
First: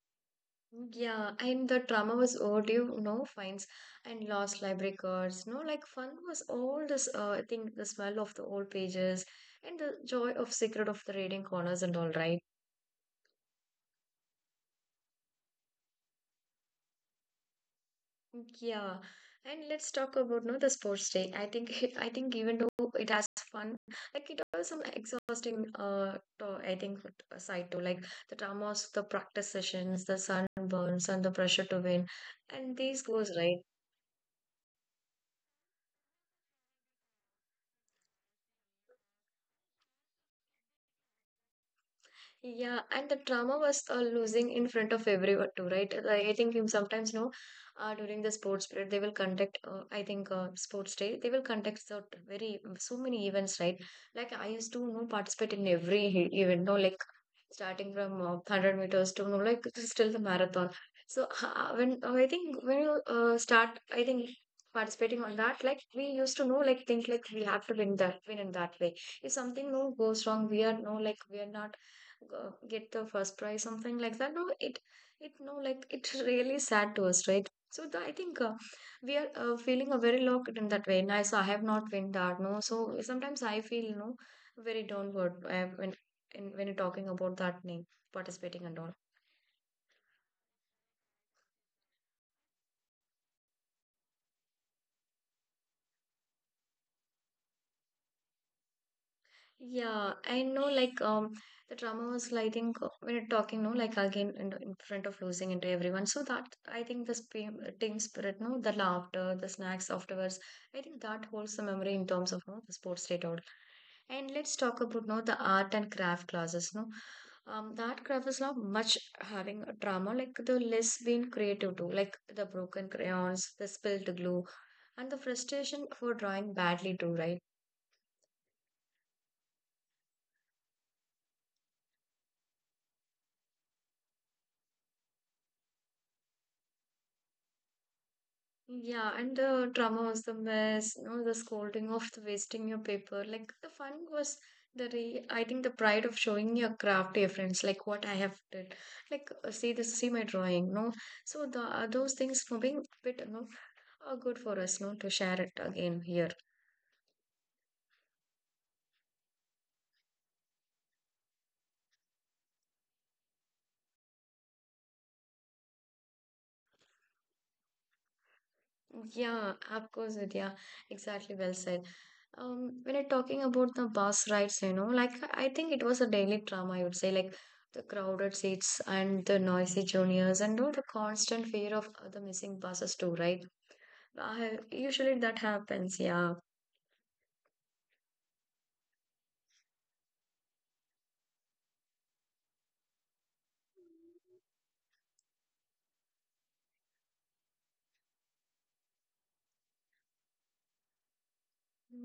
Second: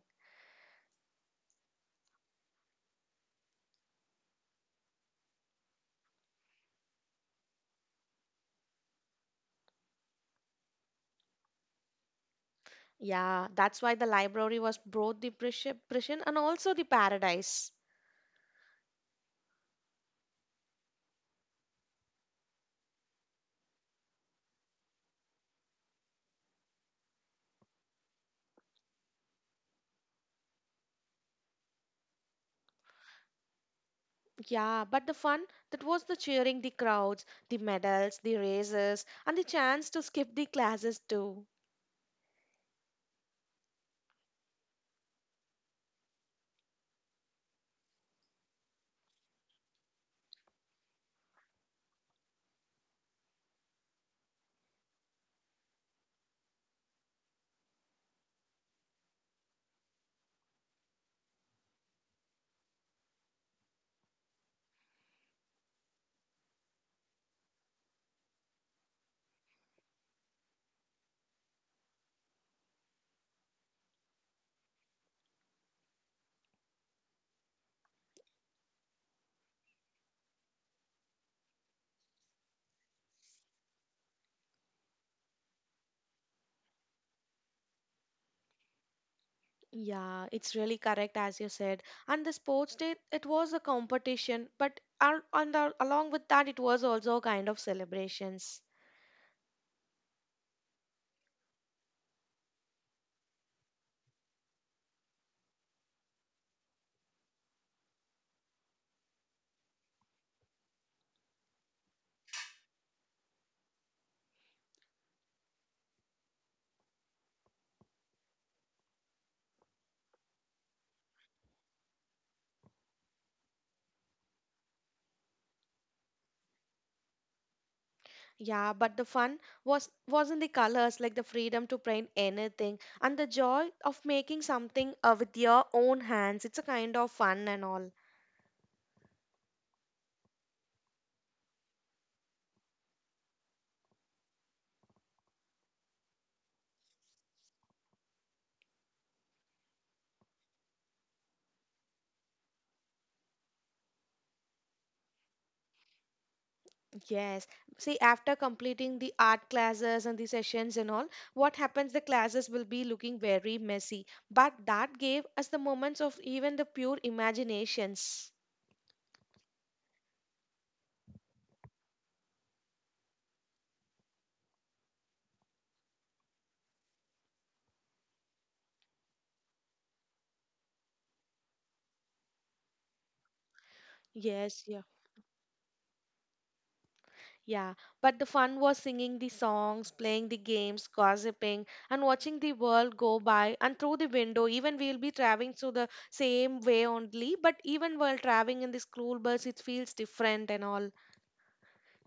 [SPEAKER 1] Yeah, and the drama was overdue, no fines and lost library cards. No, like fun was all this, I think the smell of the old pages and the joy of secret of the reading corners and all, right?
[SPEAKER 2] Yeah, that's why the library was both the prison and also the paradise.
[SPEAKER 1] Yeah, and let's talk about no the sports day. I think I think even though it has fun, like it has some exhausting I think side too, like the dramas, the practice sessions, the sunburns, and the pressure to win, and these goes right.
[SPEAKER 2] Yeah, but the fun that was the cheering, the crowds, the medals, the races, and the chance to skip the classes too.
[SPEAKER 1] Yeah, and the trauma was losing in front of everyone too, right? Like, I think you sometimes know during the sports period they will conduct. I think sports day they will conduct so very so many events, right? Like I used to you know participate in every event, no like starting from 100 meters to you know, like it's still the marathon so when I think when you start I think participating on that like we used to know like think like we have to win that win in that way if something no goes wrong we are no like we are not get the first prize something like that no it no like it really sad to us right so the, I think we are feeling a very locked in that way nice I have not win that no so sometimes I feel you know very downward when in when you're talking about that name participating and all
[SPEAKER 2] Yeah, it's really correct as you said. And the sports day, it was a competition, but along with that, it was also a kind of celebrations.
[SPEAKER 1] yeah I know like the drama was like, I think when you're talking no like again in front of losing into everyone so that I think the team spirit no the laughter the snacks afterwards I think that holds the memory in terms of no, the sports day at all and let's talk about no the art and craft classes no the art craft is not much having a drama like the less being creative too like the broken crayons the spilled glue and the frustration for drawing badly too, right?
[SPEAKER 2] Yeah, but the fun wasn't the colors, like the freedom to paint anything and the joy of making something with your own hands. It's a kind of fun and all.
[SPEAKER 1] Yeah, and the drama was the mess, you know, the scolding of the wasting your paper. Like the fun was the re I think the pride of showing your craft to your friends, like what I have did. Like see this, see my drawing, no. So the those things for being bit, you know, are good for us, no, to share it again here.
[SPEAKER 2] Yes. See, after completing the art classes and the sessions and all, what happens? The classes will be looking very messy, but that gave us the moments of even the pure imaginations.
[SPEAKER 1] Yeah, of course, it, yeah, exactly. Well said. When you're talking about the bus rides, you know, like I think it was a daily drama, I would say, like the crowded seats and the noisy juniors and all the constant fear of the missing buses too, right? I,
[SPEAKER 2] Yes, yeah.
[SPEAKER 1] usually that happens, yeah.
[SPEAKER 2] Yeah, but the fun was singing the songs, playing the games, gossiping, and watching the world go by and through the window. Even we'll be traveling through the same way only, but even while traveling in the school bus, it feels different and all.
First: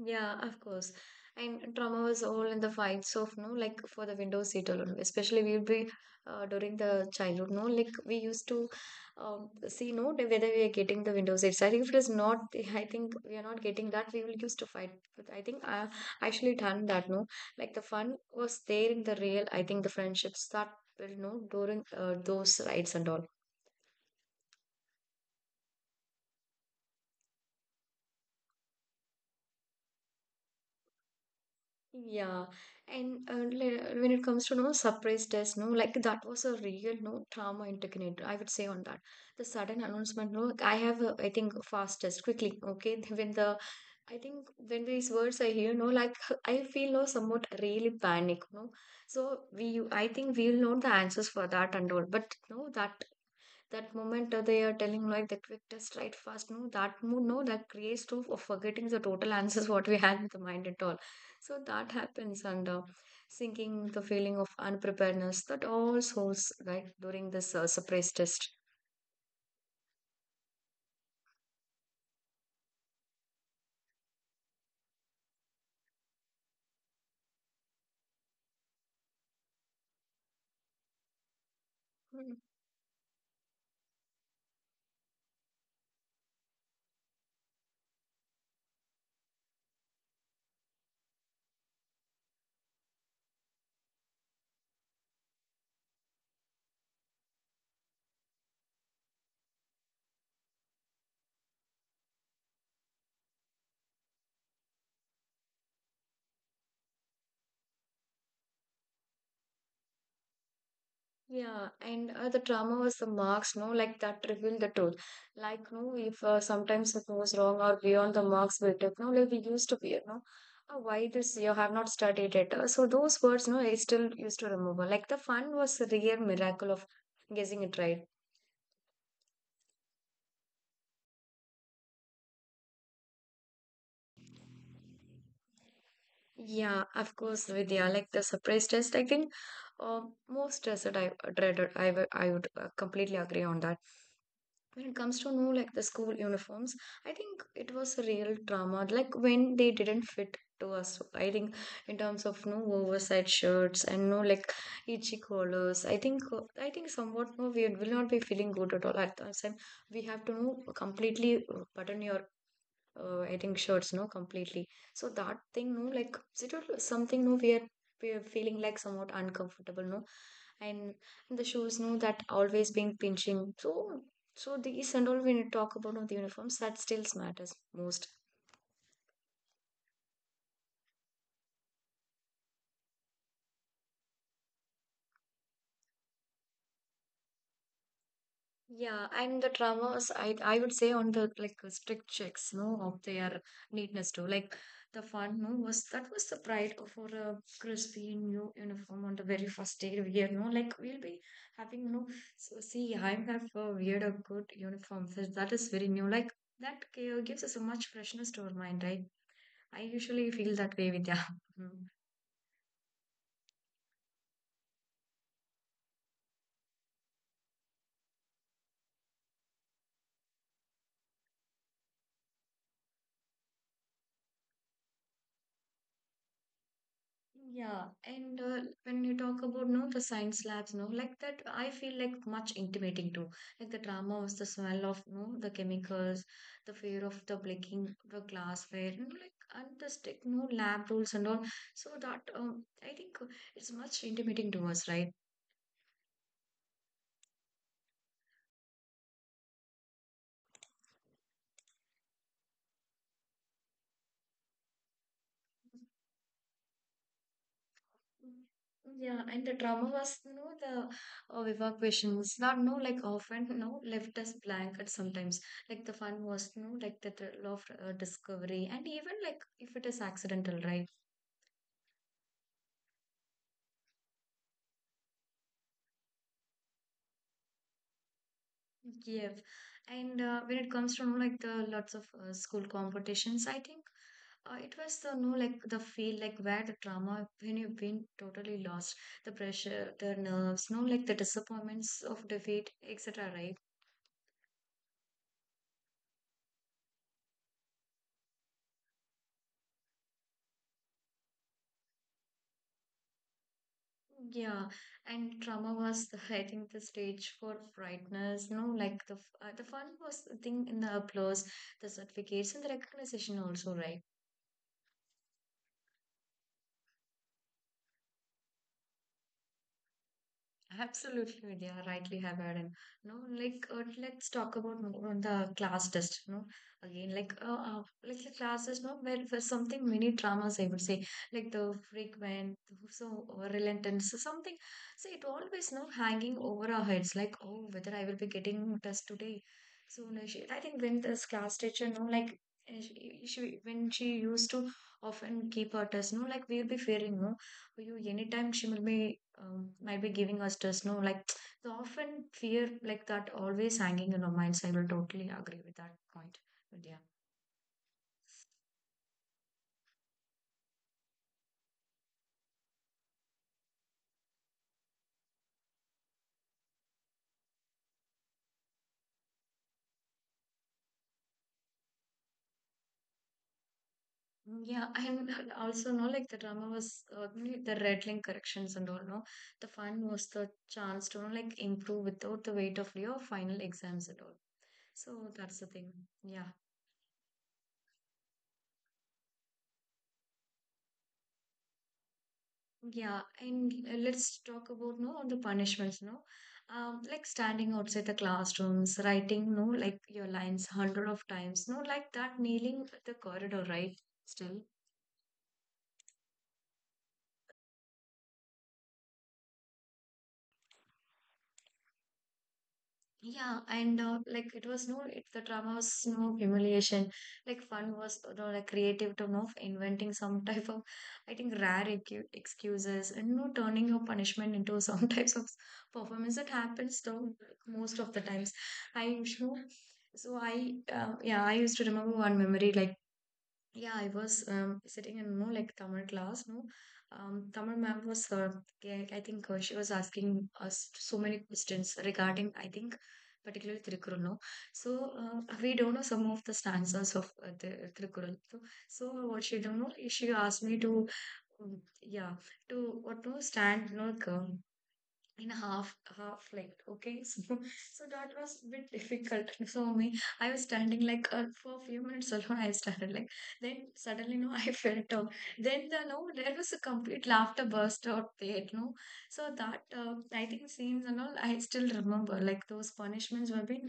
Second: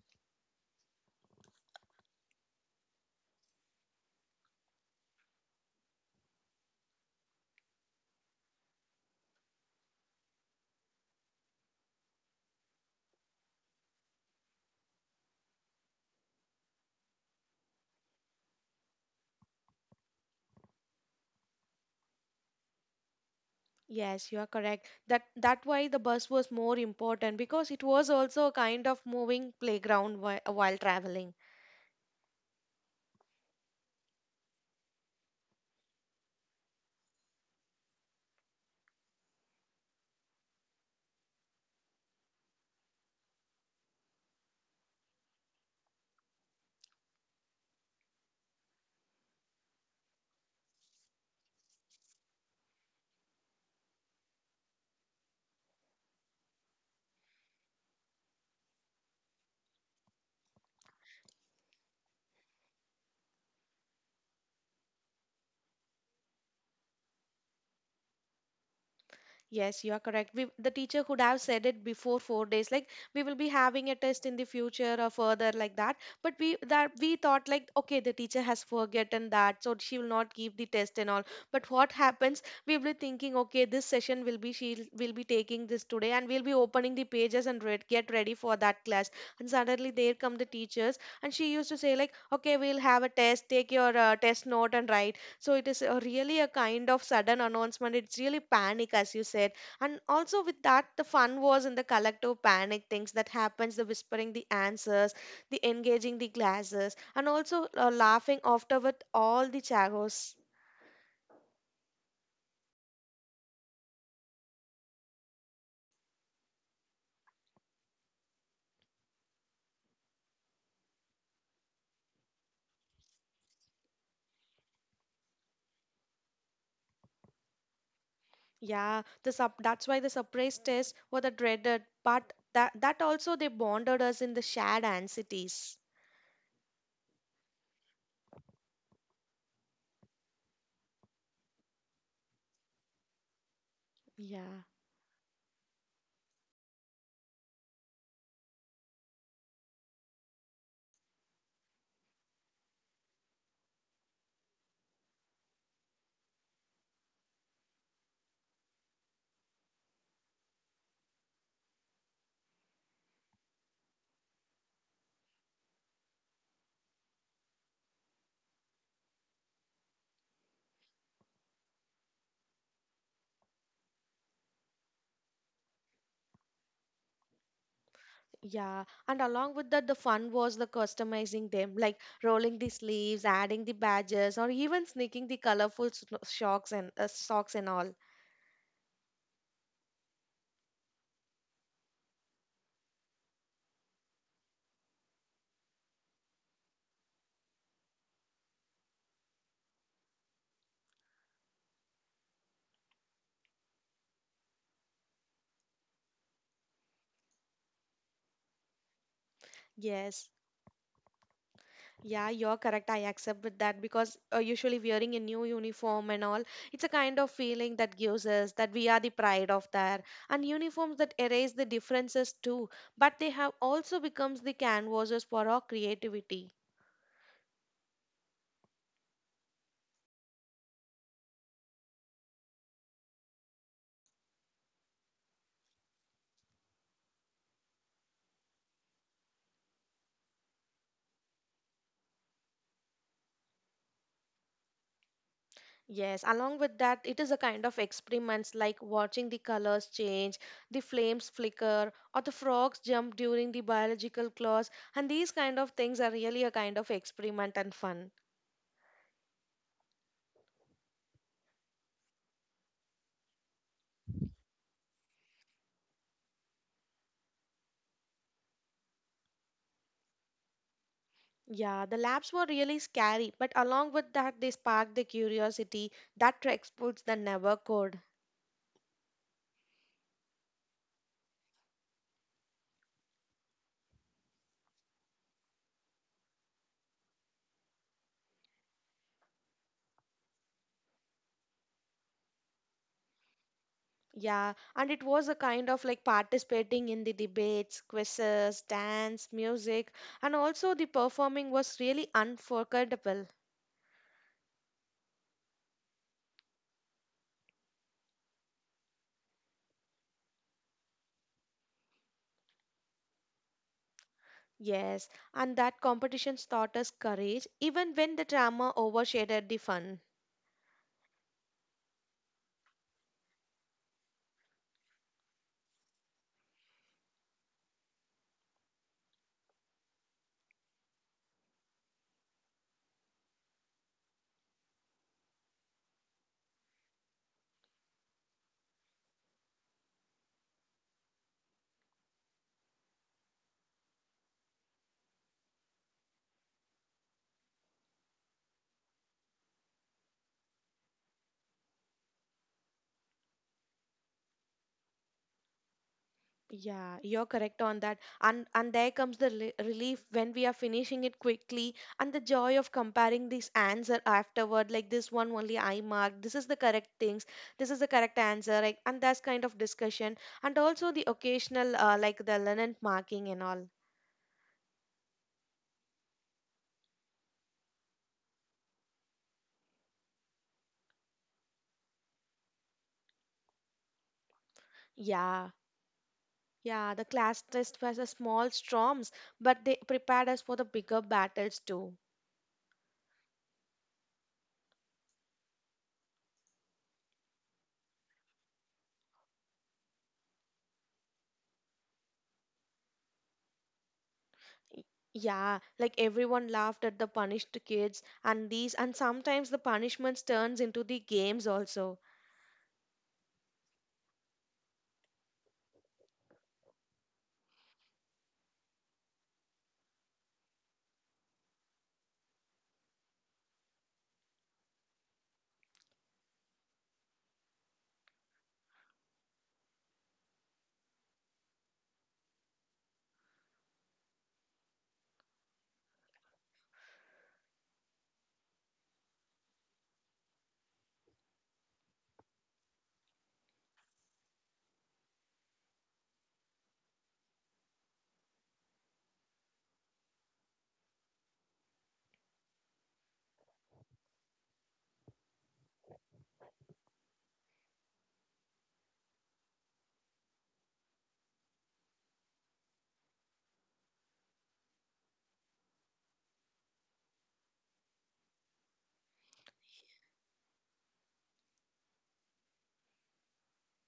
[SPEAKER 1] Yeah, of course. And trauma was all in the fights of no, like for the window seat alone. Especially we would be during the childhood, no, like we used to see no the- whether we are getting the window seats. I think if it is not, I think we are not getting that. We will used to fight. But I think I actually done that. No, like the fun was there in the real. I think the friendships that will no during those rides and all.
[SPEAKER 2] Yes, you are correct. That that why the bus was more important because it was also a kind of moving playground while traveling.
[SPEAKER 1] Yeah, and when it comes to no surprise test, no, like that was a real no trauma integrated. I would say on that the sudden announcement. No, like, I have a, I think fastest quickly. Okay, when the I think when these words I hear, no, like I feel no somewhat really panic. No, so we I think we'll know the answers for that and all. But no, that moment they are telling like the quick test right fast no that mood no that creates to of forgetting the total answers what we had in the mind at all so that happens and sinking the feeling of unpreparedness that all souls right during this surprise test.
[SPEAKER 2] Yes, you are correct. We, the teacher could have said it before four days, like we will be having a test in the future or further like that. But we that we thought like okay, the teacher has forgotten that, so she will not give the test and all. But what
[SPEAKER 1] Hmm.
[SPEAKER 2] happens? We will be thinking okay, this session will be she will be taking this today, and we'll be opening the pages and read, get ready for that class. And suddenly there come the teachers, and she used to say like okay, we'll have a test, take your test note and write, so it is a really a kind of sudden announcement. It's really panic, as you said. And also with that, the fun was in the collective panic things that happens, the whispering the answers, the engaging the glasses, and also laughing after with all the chagos.
[SPEAKER 1] Yeah, and the trauma was the marks, no, like that revealed the truth. Like, no, if sometimes it goes wrong or beyond the marks we took, no, like we used to fear, no, why this you have not studied it. So those words, no, I still used to remember. Like the fun was a real miracle of guessing it right.
[SPEAKER 2] Yeah, the that's why the surprise tests were the dreaded, but that also they bonded us in the shared anxieties.
[SPEAKER 1] Yeah, of course, Vidya, like the surprise test, I think uh, most stressed I dreaded, I would completely agree on that.
[SPEAKER 2] Yeah.
[SPEAKER 1] When it comes to know, like, the school uniforms, I think it was a real drama, like when they didn't fit to us. I think in terms of no oversized shirts and no like itchy collars, I think I think somewhat no we will not be feeling good at all at that time. We have to no, completely button your I think shirts, no, completely. So that thing, no, like it was something, no, we are feeling like somewhat uncomfortable, no, and the shoes, no, that always being pinching. So so these and all when you talk about no, the uniforms, that still matters most.
[SPEAKER 2] Yeah, and along with that, the fun was the customizing them, like rolling the sleeves, adding the badges, or even sneaking the colorful socks and all.
[SPEAKER 1] Yeah, and the traumas, I would say on the like strict checks, no, of their neatness too. Like the fun, no, was that was the pride of for a crispy new uniform on the very first day we year, no. Like we'll be having, no. So see, I have a weird a good uniform. So that is very new. Like that gives us so much freshness to our mind, right? I usually
[SPEAKER 2] Yes.
[SPEAKER 1] feel that way with yeah.
[SPEAKER 2] Yeah, you're correct. I accept with that because usually wearing a new uniform and all, it's a kind of feeling that gives us that we are the pride of that. And uniforms that erase the differences too, but they have also becomes the canvases for our creativity.
[SPEAKER 1] Yeah, and when you talk about no the science labs, no like that, I feel like much intimating too. Like the drama was the smell of no the chemicals, the fear of the breaking the glassware, and like and the strict no lab rules and all. So that I think it's much intimating to us, right?
[SPEAKER 2] Yes, along with that, it is a kind of experiments like watching the colors change, the flames flicker, or the frogs jump during the biological class. And these kind of things are really a kind of experiment and fun.
[SPEAKER 1] Mm. Yeah, and the drama was, you know, the Viva question was not, no, like often, no left us blank at sometimes. Like the fun was, no like the thrill of discovery, and even like if it is accidental, right?
[SPEAKER 2] Yeah, the labs were really scary, but along with that, they sparked the curiosity that Trex puts that never could.
[SPEAKER 1] Yeah. And when it comes to, you know, like the lots of school competitions, I think it was the, no like the feel, like where the drama, when you've been totally lost, the pressure, the nerves, no, like the disappointments of defeat, etc., right?
[SPEAKER 2] Yeah, and it was a kind of like participating in the debates, quizzes, dance, music, and also the performing was really unforgettable.
[SPEAKER 1] Yeah, and trauma was, I think, the stage for brightness. No, like the the fun was the thing in the applause, the certificates, and the recognition also, right?
[SPEAKER 2] Yes, and that competitions taught us courage even when the drama overshadowed the fun.
[SPEAKER 1] Absolutely, yeah, rightly have added. No, like let's talk about more on the class test. No, again, like the classes. No, where for something many dramas, I would say, like the frequent, so relentant, so something. So it always no hanging over our heads, like oh, whether I will be getting test today. So no, she, I think when this class teacher, no, like she when she used to often keep her test, no, like we'll be fearing, no for you anytime she will be might be giving us stress, no, like the often fear like that always hanging in our minds. I will totally agree with that point but
[SPEAKER 2] Yeah,
[SPEAKER 1] yeah.
[SPEAKER 2] you're correct on that. And there comes the relief when we are finishing it quickly and the joy of comparing this answer afterward like this one only I marked. This is the correct things. This is the correct answer like and that's kind of discussion and also the occasional like the linen marking and all.
[SPEAKER 1] Mm, yeah, and also no like the drama was the red link corrections and all, no, the fun was the chance to no, like improve without the weight of your final exams and all, so
[SPEAKER 2] Yeah.
[SPEAKER 1] that's the thing, yeah.
[SPEAKER 2] Yeah, the class test was a small storms, but they prepared us for the bigger battles too.
[SPEAKER 1] Yeah, and let's talk about no the punishments, no, like standing outside the classrooms, writing, no, like your lines hundred of times, no, like that, kneeling at the corridor, right? Still,
[SPEAKER 2] Yeah, like everyone laughed at the punished kids and these and sometimes the punishments turns into the games also.
[SPEAKER 1] yeah, and like it was no, it, the drama was no humiliation. Like fun was, you know, like creative to know inventing some type of, I think excuses and no turning your punishment into some types of performance that happens though most of the times. I, you know, so I yeah, I used to remember one memory like yeah, I was sitting in no like Tamil class, no. Tamil ma'am was, I think she was asking us so many questions regarding, I think, particularly Tirukkural, no. So we don't know some of the stanzas of the Tirukkural. So, so what she don't know, she asked me to, yeah, to what to stand, no, in half half length, okay. So, so that was a bit difficult for me. I was standing like for a few minutes alone. I started like then suddenly, no, I felt down. Then the no there was a complete laughter burst out there, no. So that I think scenes and all, I still remember like those punishments were being,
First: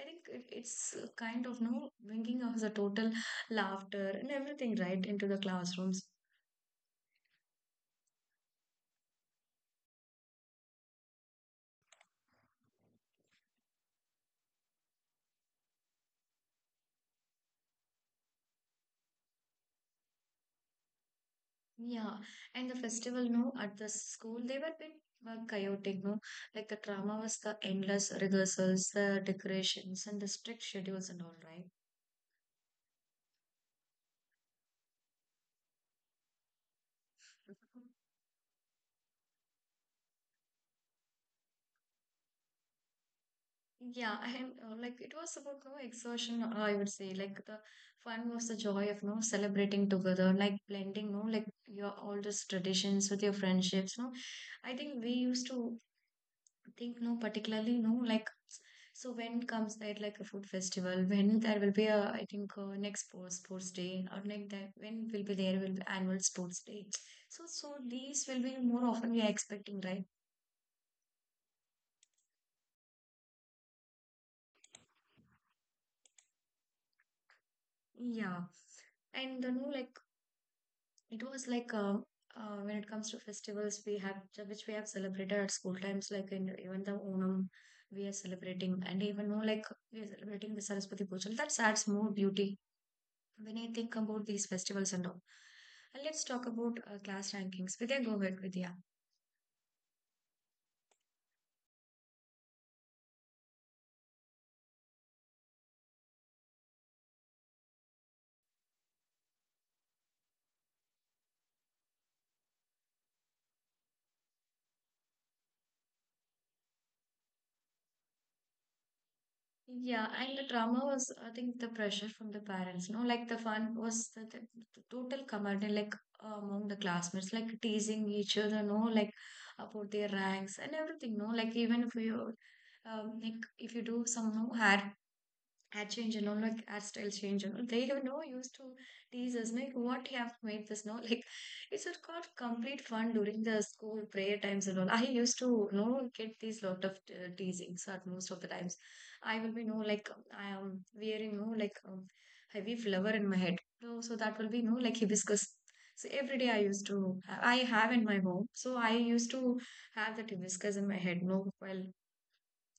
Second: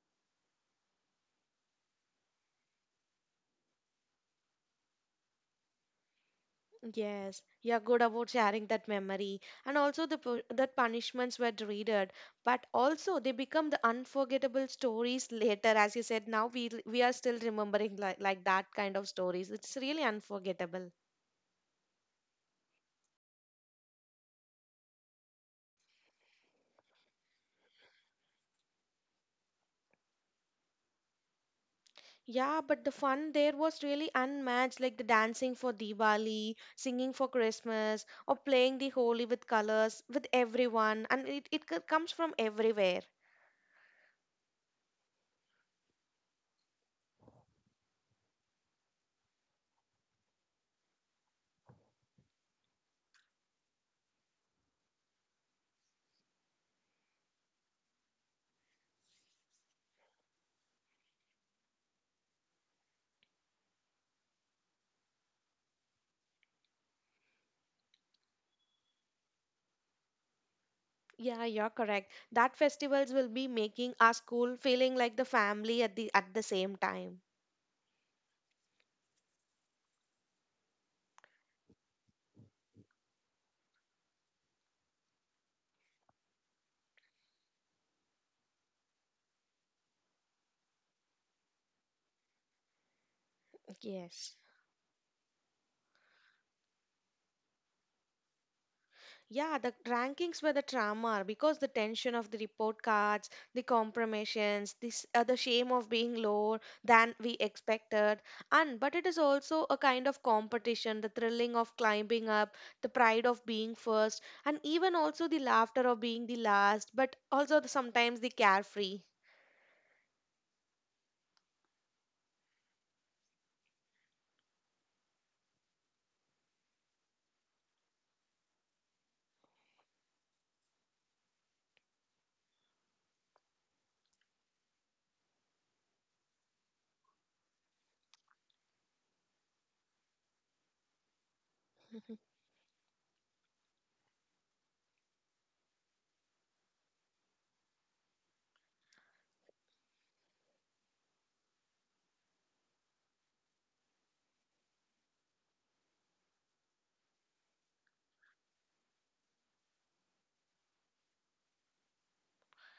[SPEAKER 1] I think it, it's kind of no bringing us a total laughter and everything right into the classrooms.
[SPEAKER 2] Yes, you're good about sharing that memory. And also the that punishments were dreaded, but also they become the unforgettable stories later. As you said, now we are still remembering like that kind of stories. It's really unforgettable.
[SPEAKER 1] Yeah, and the festival, no, at the school, they were a bit chaotic, no? Like the drama was the endless rehearsals, the decorations, and the strict schedules and all, right?
[SPEAKER 2] Yeah, but the fun there was really unmatched, like the dancing for Diwali, singing for Christmas, or playing the Holi with colors with everyone, and it comes from everywhere.
[SPEAKER 1] Yeah, and like it was about no exertion, I would say. Like the fun was the joy of no celebrating together, like blending, no, like your all these traditions with your friendships, no. I think we used to think no particularly no like so when comes that like a food festival when there will be a, I think, next sports day or like that when will be there will be annual sports day. So so these will be more often we are expecting, right?
[SPEAKER 2] Yeah, you're correct. That festivals will be making our school feeling like the family at the same time.
[SPEAKER 1] Yeah. And, you know, like it was like when it comes to festivals we have which we have celebrated at school times, like in even the Onam we are celebrating, and even more like we are celebrating the Saraswati Puja, that adds more beauty when I think about
[SPEAKER 2] Yes.
[SPEAKER 1] these festivals and all. And let's talk about class rankings. Vidya, go ahead, Vidya.
[SPEAKER 2] Yeah, the rankings were the trauma because the tension of the report cards, the compromisions, this the shame of being lower than we expected, and but it is also a kind of competition, the thrilling of climbing up, the pride of being first, and even also the laughter of being the last, but also the, sometimes the carefree.
[SPEAKER 1] Yeah, and the drama was, I think, the pressure from the parents. No, like the fun was the total camaraderie, like among the classmates, like teasing each other, no, like about their ranks and everything. No, like even if you, like if you do some no hair had change and all, like our styles change and all. They don't know used to tease us like what you have made this no like it's a got complete fun during the school prayer times and all. I used to, you know, get these lot of teasings at most of the times. I will be no like I am wearing no like heavy flower in my head. So, so that will be no like hibiscus. So every day I used to I have in my home. So I used to have that hibiscus in my head. No, well,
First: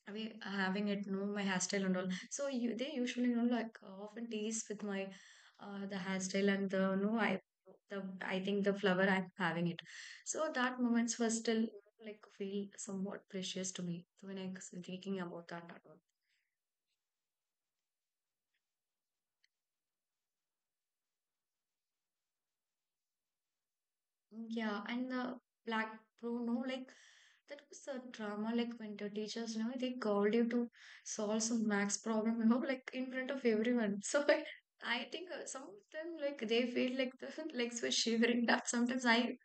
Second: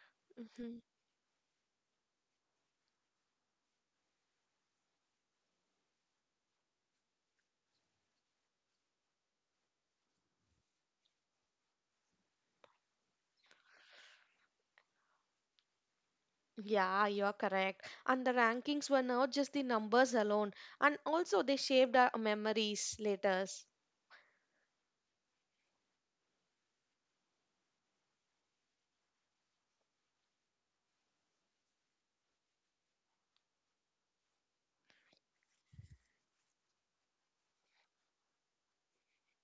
[SPEAKER 1] I mean,
[SPEAKER 2] Mhm.
[SPEAKER 1] having it, you know, my hairstyle and all. So you, they usually, you know, like often tease with my the hairstyle and the no I the I think the flower I'm having it. So that moments were still like feel somewhat precious to me. So when I was thinking about that at all.
[SPEAKER 2] Yeah, you're correct. And the rankings were not just the numbers alone, and also they shaped our memories later.
[SPEAKER 1] Yeah, and the black bro, no, like that was a drama. Like when the teachers, you know, they called you to solve some max problem, you know, like in front of everyone. So I think some of them, like they feel like the legs were shivering. That sometimes I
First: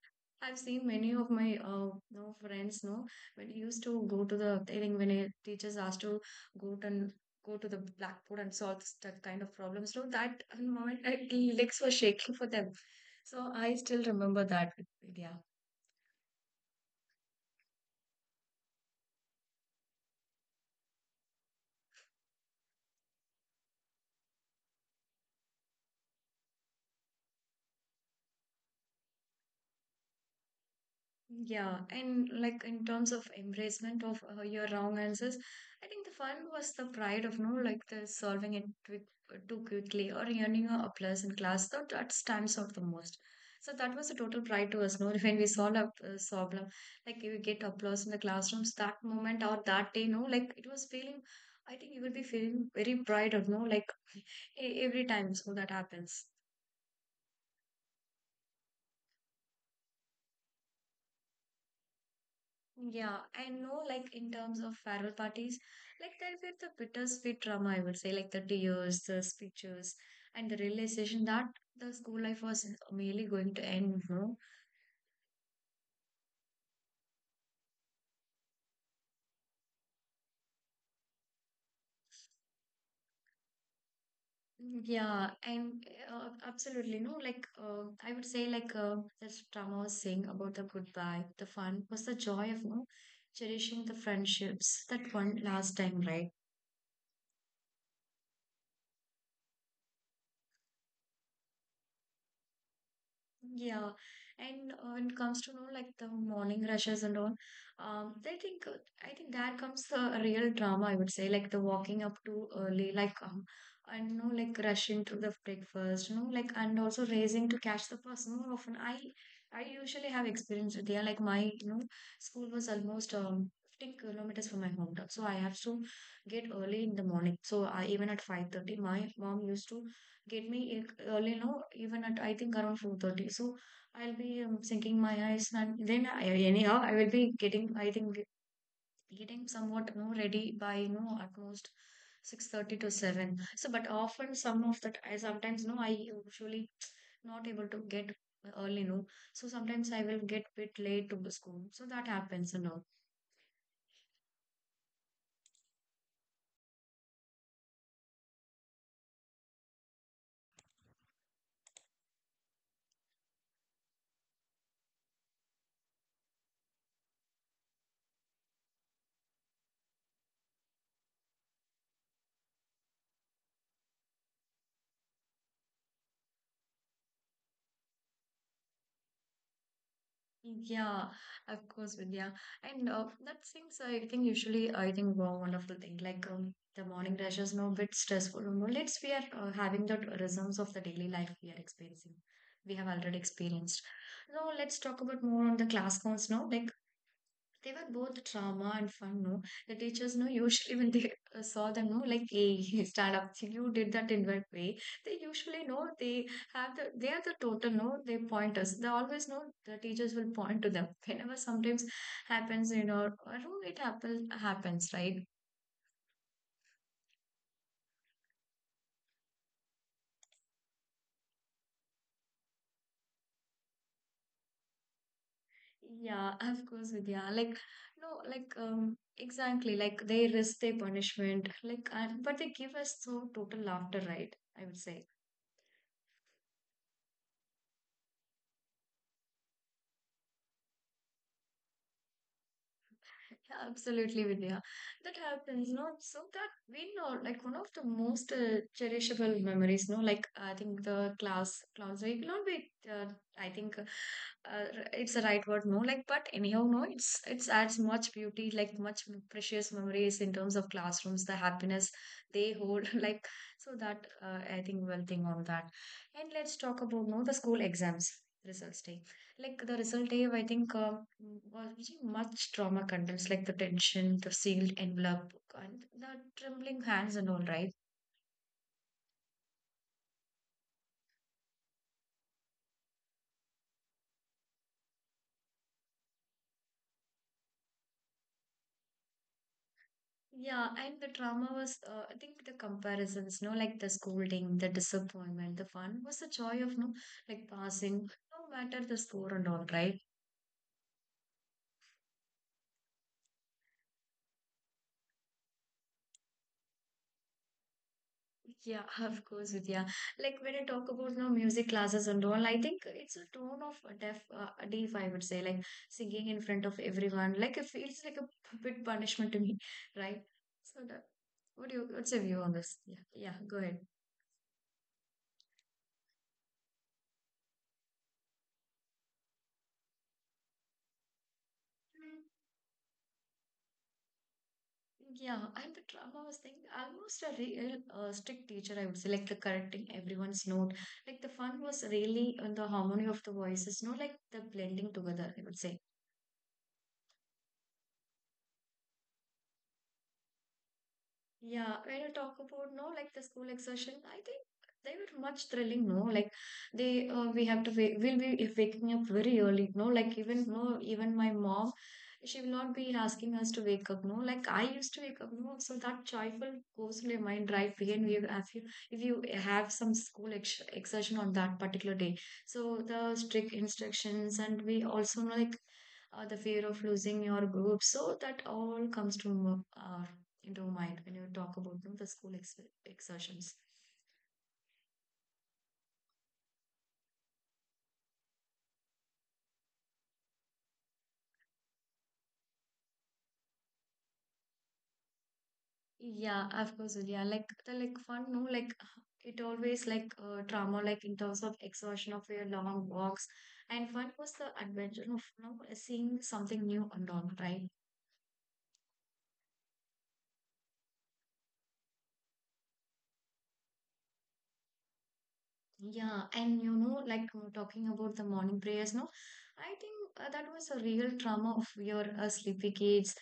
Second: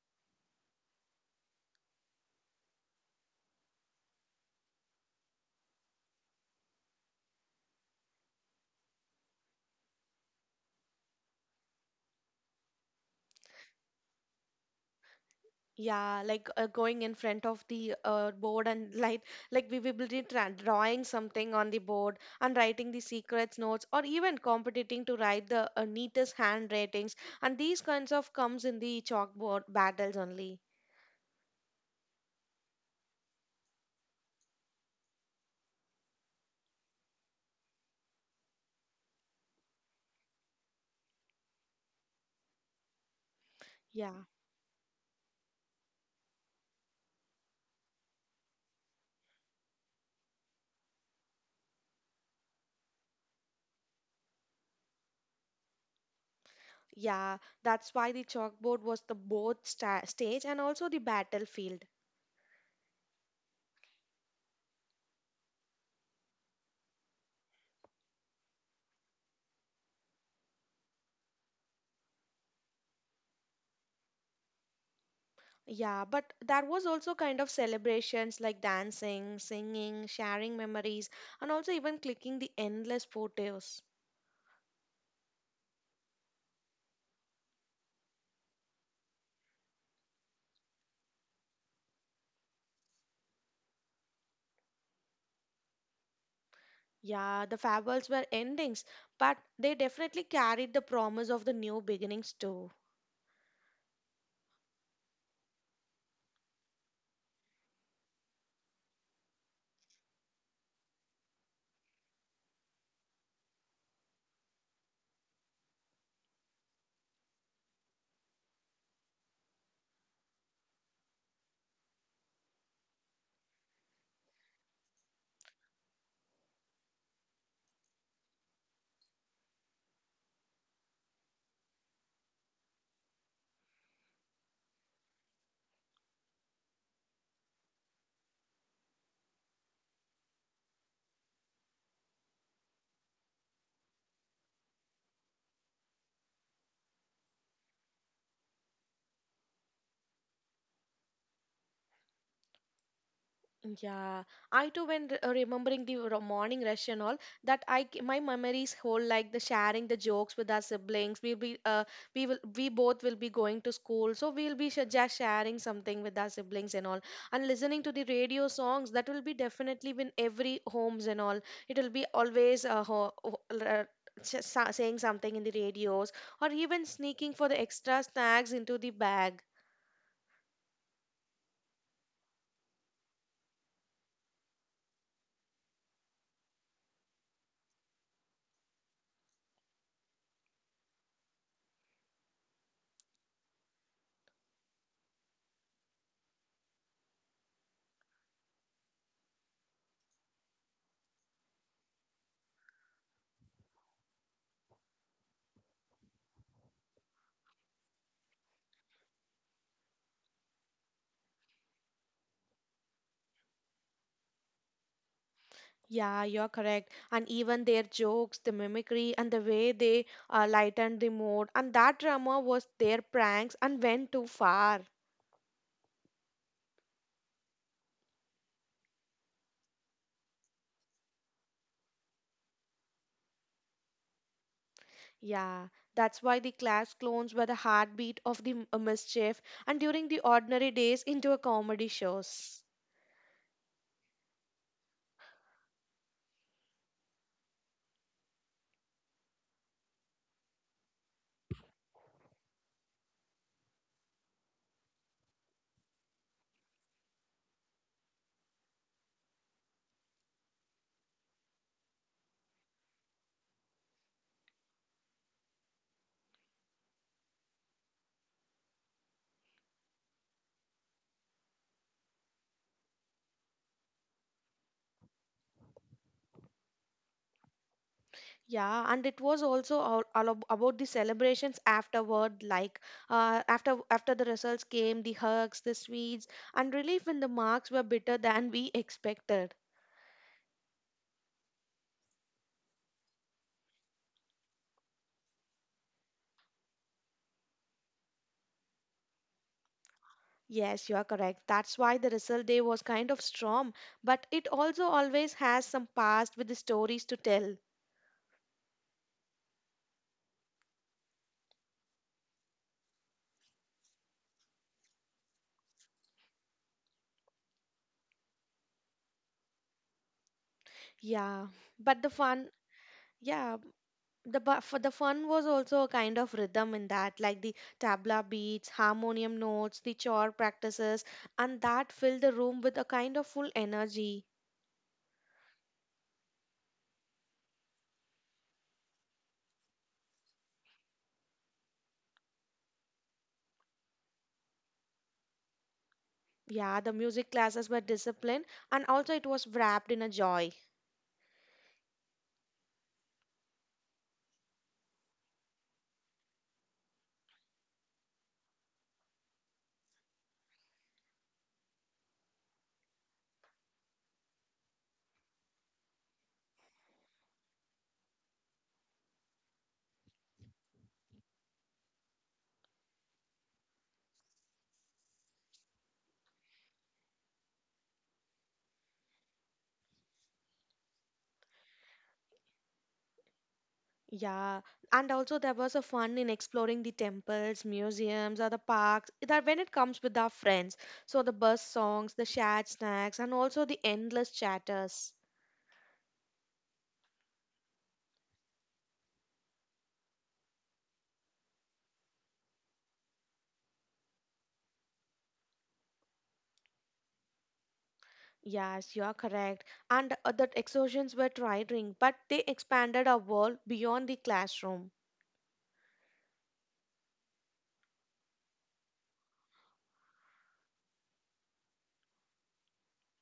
[SPEAKER 1] I've seen many of my you know, friends, no, when used to go to the, I think when a teachers asked to go to and go to the blackboard and solve that kind of problems, so that moment, I, legs were shaking for them. So I still remember that. Yeah.
[SPEAKER 2] Yeah, like going in front of the board and like we will be drawing something on the board and writing the secrets notes or even competing to write the neatest hand ratings and these kinds of comes in the chalkboard battles only.
[SPEAKER 1] Yeah, and like in terms of embracement of your wrong answers, I think the fun was the pride of no, like the solving it twi- too quickly or earning a applause in class. That that stands out the most. So that was
[SPEAKER 2] Yeah,
[SPEAKER 1] a total pride to us. No, when we solved a problem, like you get applause in the classrooms that moment or that day. No, like it was feeling. I think you will be feeling very pride of no, like every time. So that happens.
[SPEAKER 2] yeah, that's why the chalkboard was the both stage and also the battlefield.
[SPEAKER 1] Yeah, I know, like in terms of farewell parties, like there'll be the bittersweet drama, I would say, like the tears, the speeches, and the realization that the school life was merely going to end, no?
[SPEAKER 2] Yeah, but there was also kind of celebrations like dancing, singing, sharing memories, and also even clicking the endless photos.
[SPEAKER 1] Yeah, and absolutely, no, like I would say, like this drama was saying about the goodbye, the fun was the joy of, no, cherishing the friendships that one last time, right?
[SPEAKER 2] Yeah, the fables were endings, but they definitely carried the promise of the new beginnings too.
[SPEAKER 1] Yeah, and when it comes to know like the morning rushes and all, um, I think uh, I think there comes the real drama. I would say like the walking up too early, like I know like rushing through the breakfast, you know, like and also racing to catch the bus. More often, I usually have experience with there. Like my, you know, school was almost 15 km kilometers from my hometown, so I have to get early in the morning. So I, even at 5:30, my mom used to get me early, no, even at, I think, around 4:30, so I'll be sinking my eyes. And then I, anyhow, I will be getting, I think, getting somewhat, you know, ready by, you know, at most 6:30 to 7. So but often some of that, I sometimes, you know, I usually not able to get early, no. So sometimes I will get bit late to the school, so that happens a lot.
[SPEAKER 2] Yeah, I too, when remembering the morning rush and all, that my memories hold like the sharing the jokes with our siblings. We will we both will be going to school, so we'll be sh just sharing something with our siblings and all, and listening to the radio songs. That will be definitely in every homes and all. It will be always saying something in the radios or even sneaking for the extra snacks into the bag.
[SPEAKER 1] Yeah, of course, Vidya. And that seems, I think, usually, I think, one wonderful thing. Like the morning rush is now a bit stressful. No, let's we are having the rhythms of the daily life we are experiencing. We have already experienced. Now let's talk about more on the class counts now. Like they were both drama and fun, no? The teachers, no, usually when they saw them, no, like, hey, stand up, you did that in that way. They usually know they have the, they are the total, no, they point us. They always know the teachers will point to them. Whenever sometimes happens in our room, it happens, happens, right?
[SPEAKER 2] Yeah, you're correct. And even their jokes, the mimicry, and the way they lightened the mood, and that drama was their pranks and went too far.
[SPEAKER 1] Yeah, of course, Vidya. Like, no, like, exactly, like they risk their punishment, like, and, but they give us so total laughter, right? I would say.
[SPEAKER 2] Yeah, that's why the class clones were the heartbeat of the mischief and during the ordinary days into a comedy shows.
[SPEAKER 1] Yeah, absolutely, Vidya. That happens, no? So that we know, like one of the most cherishable memories, no? Like I think the class, class will not be. I think it's the right word, no? Like, but anyhow, no. It's adds much beauty, like much precious memories in terms of classrooms, the happiness they hold, like so that I think we'll think on that. And let's talk about, no, the school exams results. Like the result Dave, I think was really much trauma contents, like the tension, the sealed envelope, and the trembling hands and all, right?
[SPEAKER 2] Yeah, and it was also all about the celebrations afterward, like after the results came, the hugs, the sweets, and relief when the marks were better than we expected.
[SPEAKER 1] Yeah, and the trauma was, I think the comparisons, no, like the scolding, the disappointment, the fun was the joy of, no, like passing, no matter the score and all, right?
[SPEAKER 2] Yes, you are correct. That's why the result day was kind of strong, but it also always has some past with the stories to tell.
[SPEAKER 1] Yeah, of course, Vidya. Like when I talk about, you know, music classes and all, I think it's a tone of deaf, deaf, I would say, like singing in front of everyone. Like it feels like a bit punishment to me, right? So, that,
[SPEAKER 2] Yeah,
[SPEAKER 1] what do you,
[SPEAKER 2] but the
[SPEAKER 1] what's your view
[SPEAKER 2] fun,
[SPEAKER 1] on this? Yeah, yeah,
[SPEAKER 2] yeah,
[SPEAKER 1] go ahead.
[SPEAKER 2] the for the fun was also a kind of rhythm in that, like the tabla beats, harmonium notes, the chore practices, and that filled the room with a kind of full energy.
[SPEAKER 1] Yeah, and the drama was like almost a real strict teacher, I would say, like the correcting everyone's note. Like the fun was really in the harmony of the voices, not like the blending together, I would say.
[SPEAKER 2] Yeah, the music classes were disciplined, and also it was wrapped in a joy.
[SPEAKER 1] Yeah, when you talk about, no, like the school exertion, I think they were much thrilling. No, like they we have to we'll be if waking up very early. No, like even no, even my mom, she will not be asking us to wake up. No, like I used to wake up. No, so that joyful goes to your mind right again. We if you have some school ex exertion on that particular day, so the strict instructions and we also know like. The fear of losing your group, so that all comes to our you don't mind when you talk about them, the school exertions.
[SPEAKER 2] Yeah, and also there was a fun in exploring the temples, museums, or the parks that when it comes with our friends. So the bus songs, the shared snacks, and also the endless chatters.
[SPEAKER 1] Yeah, of course, yeah. Like the like fun, no, like it always like trauma, like in terms of exhaustion of your long walks. And fun was the adventure of, you know, seeing something new and all, right?
[SPEAKER 2] Yes, you are correct. And that exertions were tiring, but they expanded our world beyond the classroom.
[SPEAKER 1] Yeah, and you know, like talking about the morning prayers, no, I think that was a real trauma of your sleepy kids,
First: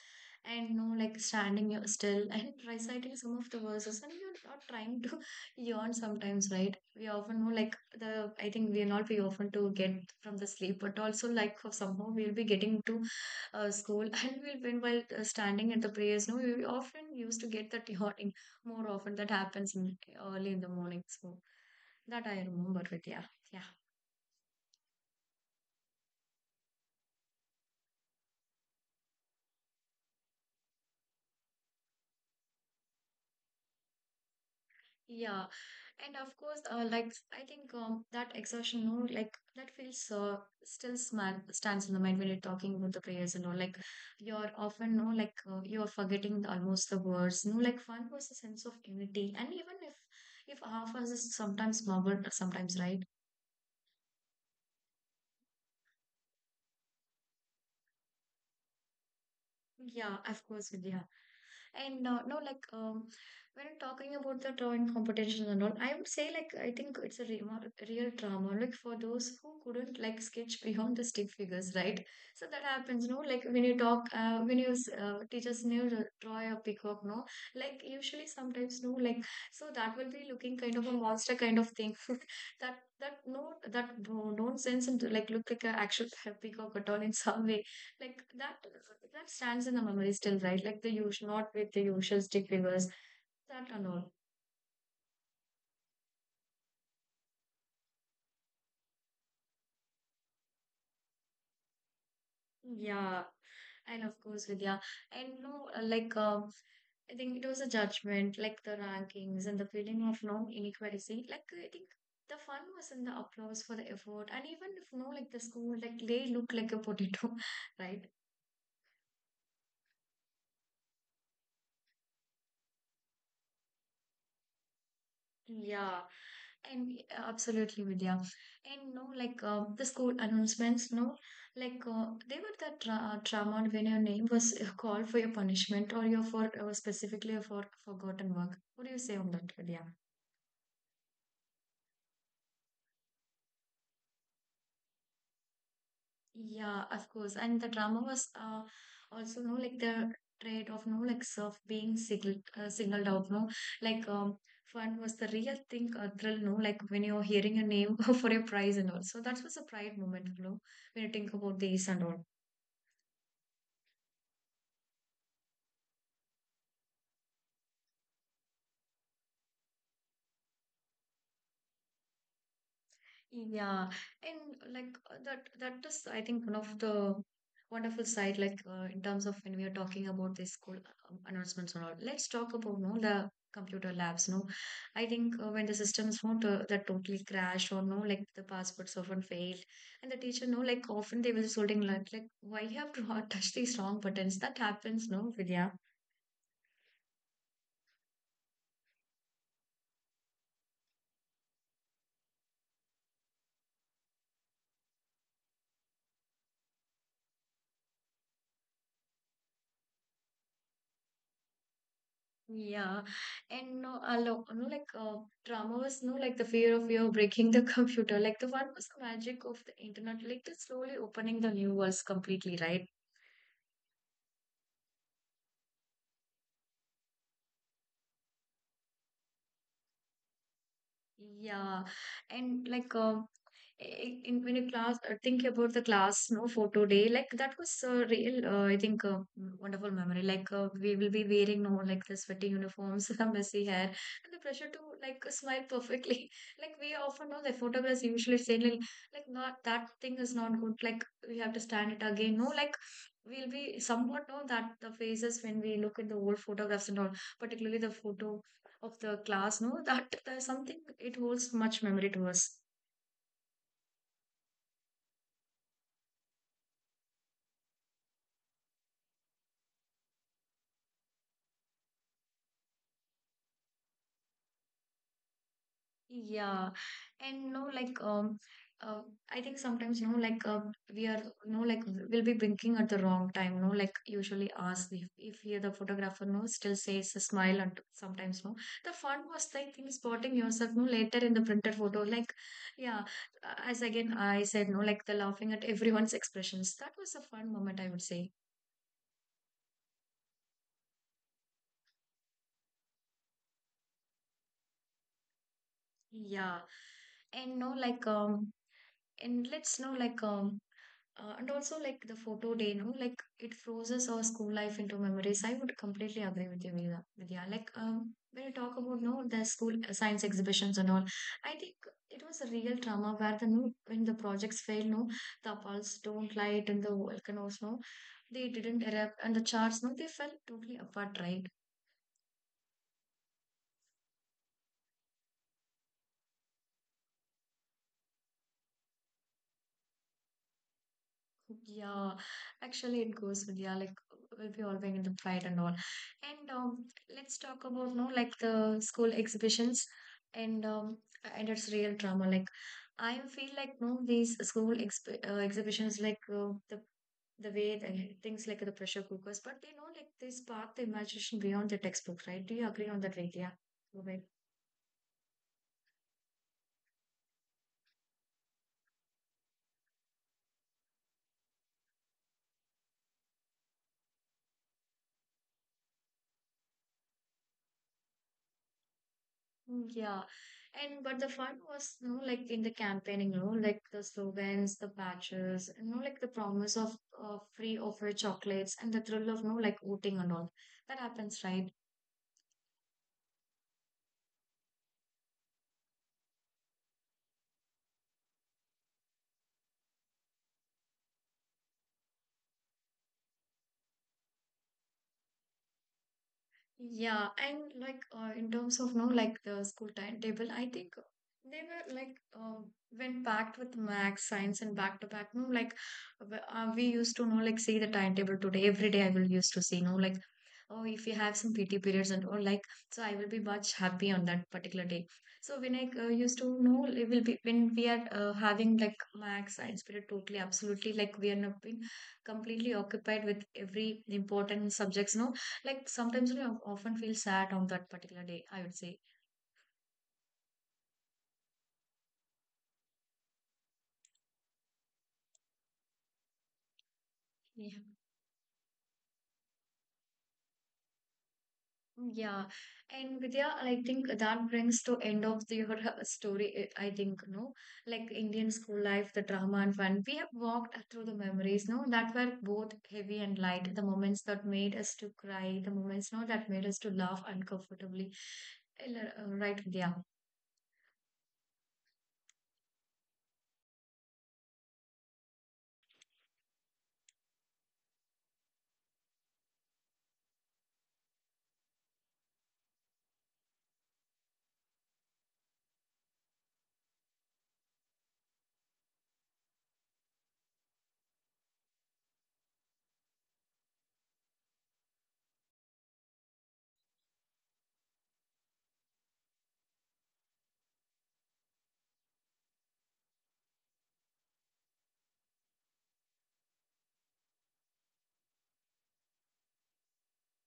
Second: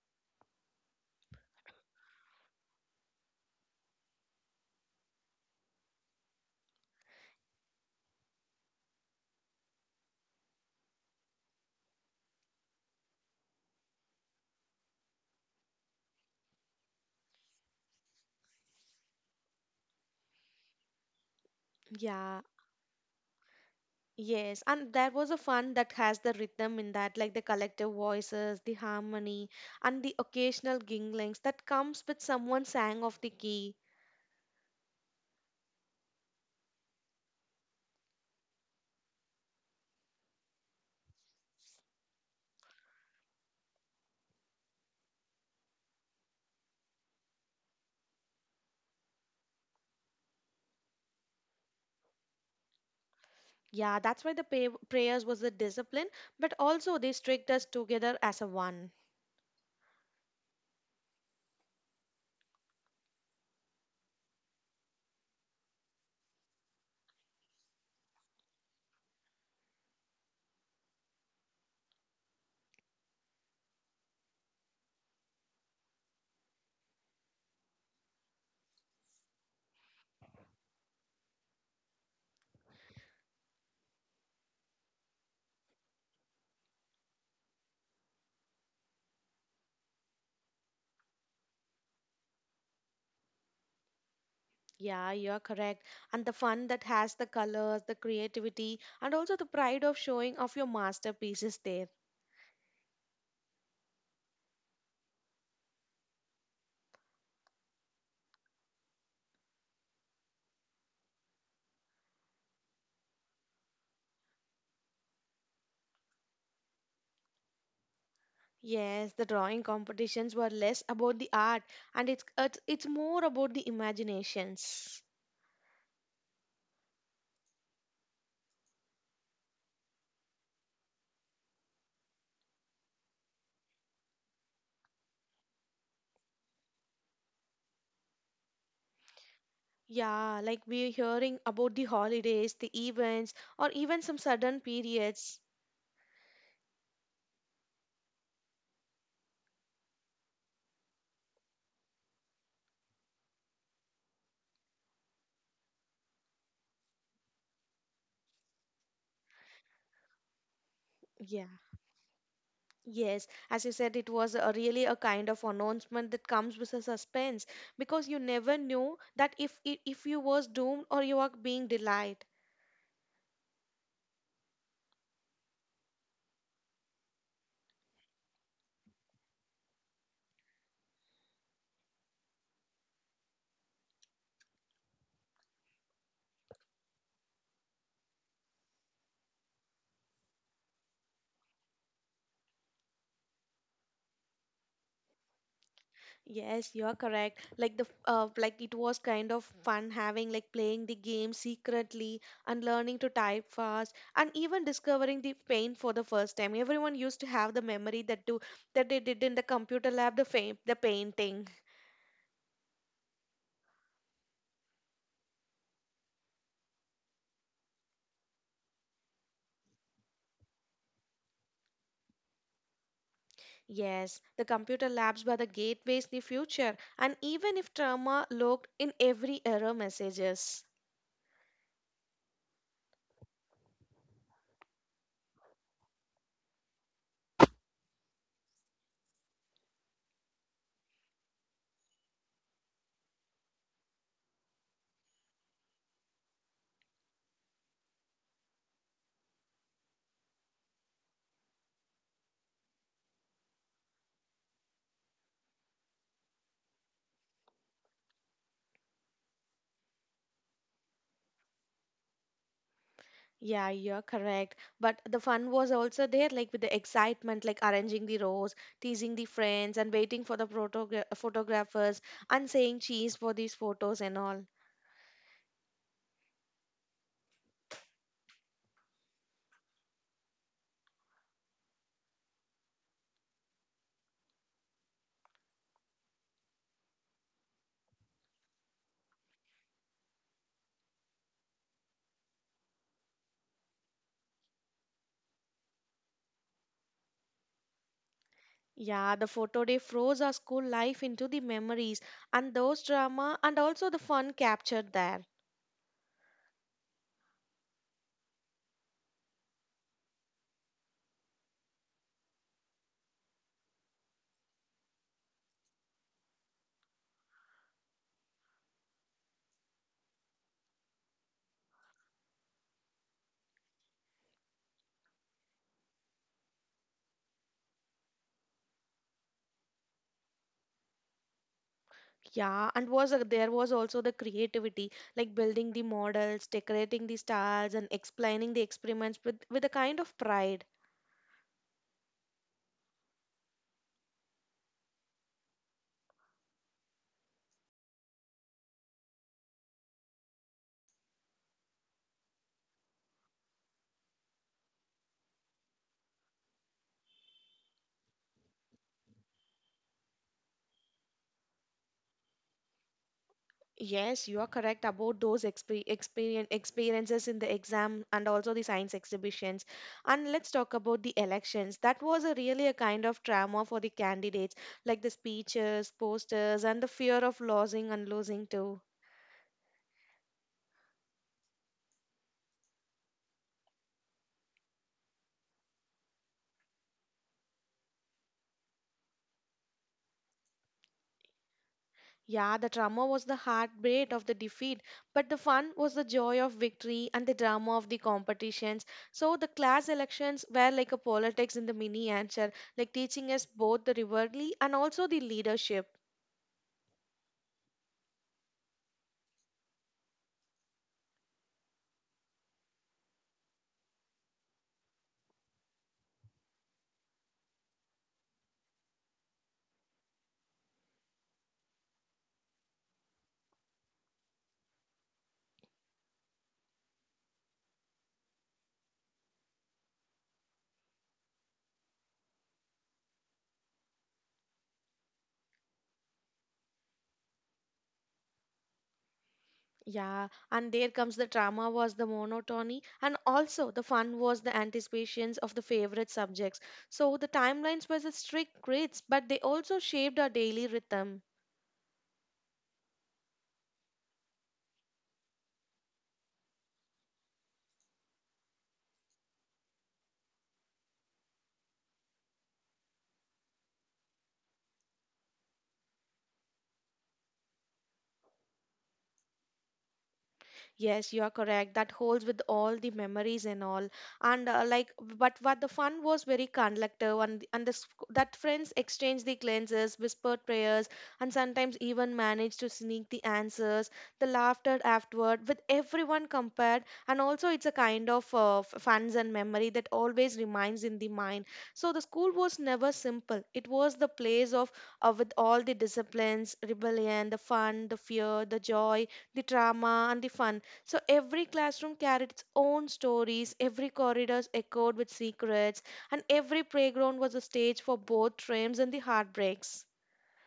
[SPEAKER 1] and no, like standing you still and reciting some of the verses, and you're not trying to yawn sometimes, right? We often know, like the I think we're not we often to get from the sleep, but also like for somehow we'll be getting to school, and we'll been while standing at the prayers, no, we often used to get that yawning more often that happens in, early in the morning, so. That
[SPEAKER 2] Yeah,
[SPEAKER 1] I remember with, yeah, yeah,
[SPEAKER 2] yes. And there was a fun that has the rhythm in that, like the collective voices, the harmony, and the occasional ginglings that comes with someone sang of the key.
[SPEAKER 1] yeah. And of course, like I think that exertion, no, like that feels still small, stands in the mind when you're talking about the prayers and all. Like you're often, no, like you are forgetting almost the words. No, like one was a sense of unity, and even if half us is sometimes murmured, sometimes right.
[SPEAKER 2] Yeah, that's why the prayers was the discipline, but also they strict us together as a one.
[SPEAKER 1] Yeah, of course, Vidya. And no, like when talking about the drawing competition and all, I would say like I think it's a real drama. Like for those who couldn't like sketch beyond the stick figures, right? So that happens, no. Like when you talk, when you teachers new draw a peacock, no. Like usually sometimes, no. Like so that will be looking kind of a monster kind of thing. That that no that no nonsense and like look like an actual peacock at all in some way, like that that stands in the memory still, right? Like the usual not with the usual stick figures, that and all.
[SPEAKER 2] Yeah, you're correct. And the fun that has the colors, the creativity, and also the pride of showing off your masterpieces there.
[SPEAKER 1] Yeah, and of course, Vidya. And no, like I think it was a judgment, like the rankings and the feeling of no inequality. Like I think the fun was in the applause for the effort, and even if no like the school, like they look like a potato, right?
[SPEAKER 2] Yes, the drawing competitions were less about the art and it's more about the imaginations.
[SPEAKER 1] Yeah. And absolutely, Vidya. And no, like the school announcements, no, like they were that tra trauma when your name was called for your punishment or your for specifically for forgotten work. What do you say on that, Vidya?
[SPEAKER 2] Yeah, like we're hearing about the holidays, the events, or even some sudden periods.
[SPEAKER 1] Yeah, of course. And the drama was also no, like the trade of no, like self being singled singled out, no, like fun was the real thing, thrill, no, like when you're hearing your name for a prize and all. So that was a pride moment, you know, when you think
[SPEAKER 2] Yeah.
[SPEAKER 1] about these and all.
[SPEAKER 2] Yes, as you said, it was a really a kind of announcement that comes with a suspense because you never knew that if you was doomed or you are being delighted.
[SPEAKER 1] Yeah, and like that that is I think one of the wonderful side, like in terms of when we are talking about the school announcements and all. Let's talk about, no, the computer labs. No, I think when the systems won't that totally crash or no like the passwords often fail, and the teacher no like often they will scolding like why you have to touch these wrong buttons, that happens, no, Vidya?
[SPEAKER 2] Yes, you are correct. Like the like it was kind of fun having like playing the game secretly and learning to type fast and even discovering the paint for the first time. Everyone used to have the memory that do that they did in the computer lab the fa the painting.
[SPEAKER 1] Yeah, and no, a lot, no, like drama was no, like the fear of you breaking the computer. Like the one was the magic of the internet, like the slowly opening the new worlds completely, right?
[SPEAKER 2] Yes, the computer labs were the gateways the future, and even if trauma lurked in every error messages.
[SPEAKER 1] Yeah, and like in when you class think about the class no photo day, like that was a real I think wonderful memory, like we will be wearing no like the sweaty uniforms, the messy hair, and the pressure to like smile perfectly. Like we often know the photographers usually say like not that thing is not good, like we have to stand it again no like we'll be somewhat know that the faces when we look at the old photographs and all, particularly the photo of the class, no that there's something it holds much memory to us.
[SPEAKER 2] Yeah, you're correct. But the fun was also there, like with the excitement, like arranging the rows, teasing the friends, and waiting for the photographers, and saying cheese for these photos and all.
[SPEAKER 1] Yeah, and no like uh, I think sometimes, you know, like we are, you know, like we'll be blinking at the wrong time, no like usually ask if we are the photographer no still says a smile and sometimes no the fun was like thing spotting yourself no later in the printed photo, like yeah, as again I said, no like the laughing at everyone's expressions, that was a fun moment, I would say.
[SPEAKER 2] Yeah, the photo day froze our school life into the memories and those drama and also the fun captured there.
[SPEAKER 1] Yeah, and no like and let's know, like, and also like the photo day, you know, like it freezes our school life into memories. I would completely agree with you, Vidya. Vidya. Like, when you talk about, no, the school science exhibitions and all, I think it was a real drama where the no, when the projects fail, no, the apples don't light, and the volcanoes, no, they didn't erupt, and the charts, no, they fell totally apart, right?
[SPEAKER 2] Yeah, and there was also the creativity, like building the models, decorating the stars, and explaining the experiments with a kind of pride.
[SPEAKER 1] Yeah, actually, it goes with yeah, like we'll be always in the pride and all. And let's talk about no like the school exhibitions and um and its real drama. Like I feel like no these school exp exhibitions, like the way the things like the pressure cookers, but they know like they spark the imagination beyond the textbook, right? Do you agree on that, Vidya?
[SPEAKER 2] Yes, you are correct about those experiences in the exam and also the science exhibitions. And let's talk about the elections. That was a really a kind of trauma for the candidates, like the speeches, posters, and the fear of losing and losing too.
[SPEAKER 1] Mm, yeah, and but the fun was, you know, like in the campaigning, you know, like the slogans, the patches, you know, like the promise of free offer chocolates and the thrill of, you know, like voting and all, that happens, right?
[SPEAKER 2] Yeah, the trauma was the heartbreak of the defeat, but the fun was the joy of victory and the drama of the competitions. So the class elections were like a politics in the mini answer, like teaching us both the rivalry and also the leadership.
[SPEAKER 1] Yeah, and like in terms of, you know, like the school timetable, I think they were like when packed with max science and back to back, no like we used to, you know, like see the timetable today every day. I will used to see, no like oh if you have some pt periods and all like so I will be much happy on that particular day. So when I used to know it will be when we are having like max science period, totally absolutely, like we are not being completely occupied with every important subjects, no like sometimes we often feel sad on that particular day, I would
[SPEAKER 2] Yeah, and there comes the drama was the monotony, and also the fun was the anticipations of the favorite subjects. So the timelines
[SPEAKER 1] say.
[SPEAKER 2] were the strict grids, but they also shaped our daily rhythm.
[SPEAKER 1] Yeah, and Vidya, I think that brings to end of the, your story. I think no, like Indian school life, the drama and fun. We have walked through the memories, no, that were both heavy and light. The moments that made us to cry, the moments no that made us to laugh uncomfortably. Right, Vidya.
[SPEAKER 2] Yes, you are correct. That holds with all the memories and all. And like, but what the fun was very collective, and that friends exchanged the glances, whispered prayers, and sometimes even managed to sneak the answers. The laughter afterward, with everyone compared, and also it's a kind of funs and memory that always remains in the mind. So the school was never simple. It was the place of with all the disciplines, rebellion, the fun, the fear, the joy, the drama, and the fun. So every classroom carried its own stories, every corridor echoed with secrets, and every playground was a stage for both triumphs and the heartbreaks.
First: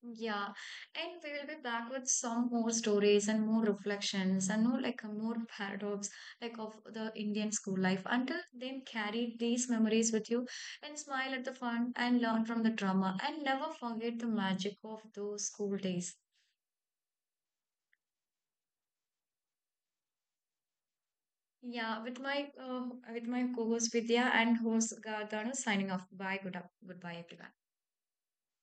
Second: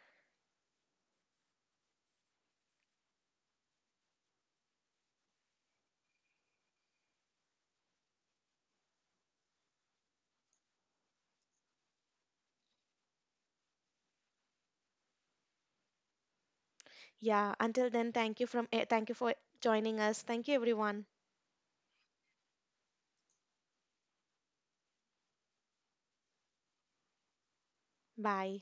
[SPEAKER 1] Yeah, and we will be back with some more stories and more reflections and more like a more paradox like of the Indian school life. Until then, carry these memories with you, and smile at the fun, and learn from the drama, and never forget the magic of those school days.
[SPEAKER 2] Yeah, until then, thank you for joining us. Thank you everyone.
[SPEAKER 1] Yeah, with my co-host Vidya and host Gardana signing off. Bye, good up, goodbye everyone.
[SPEAKER 2] Bye.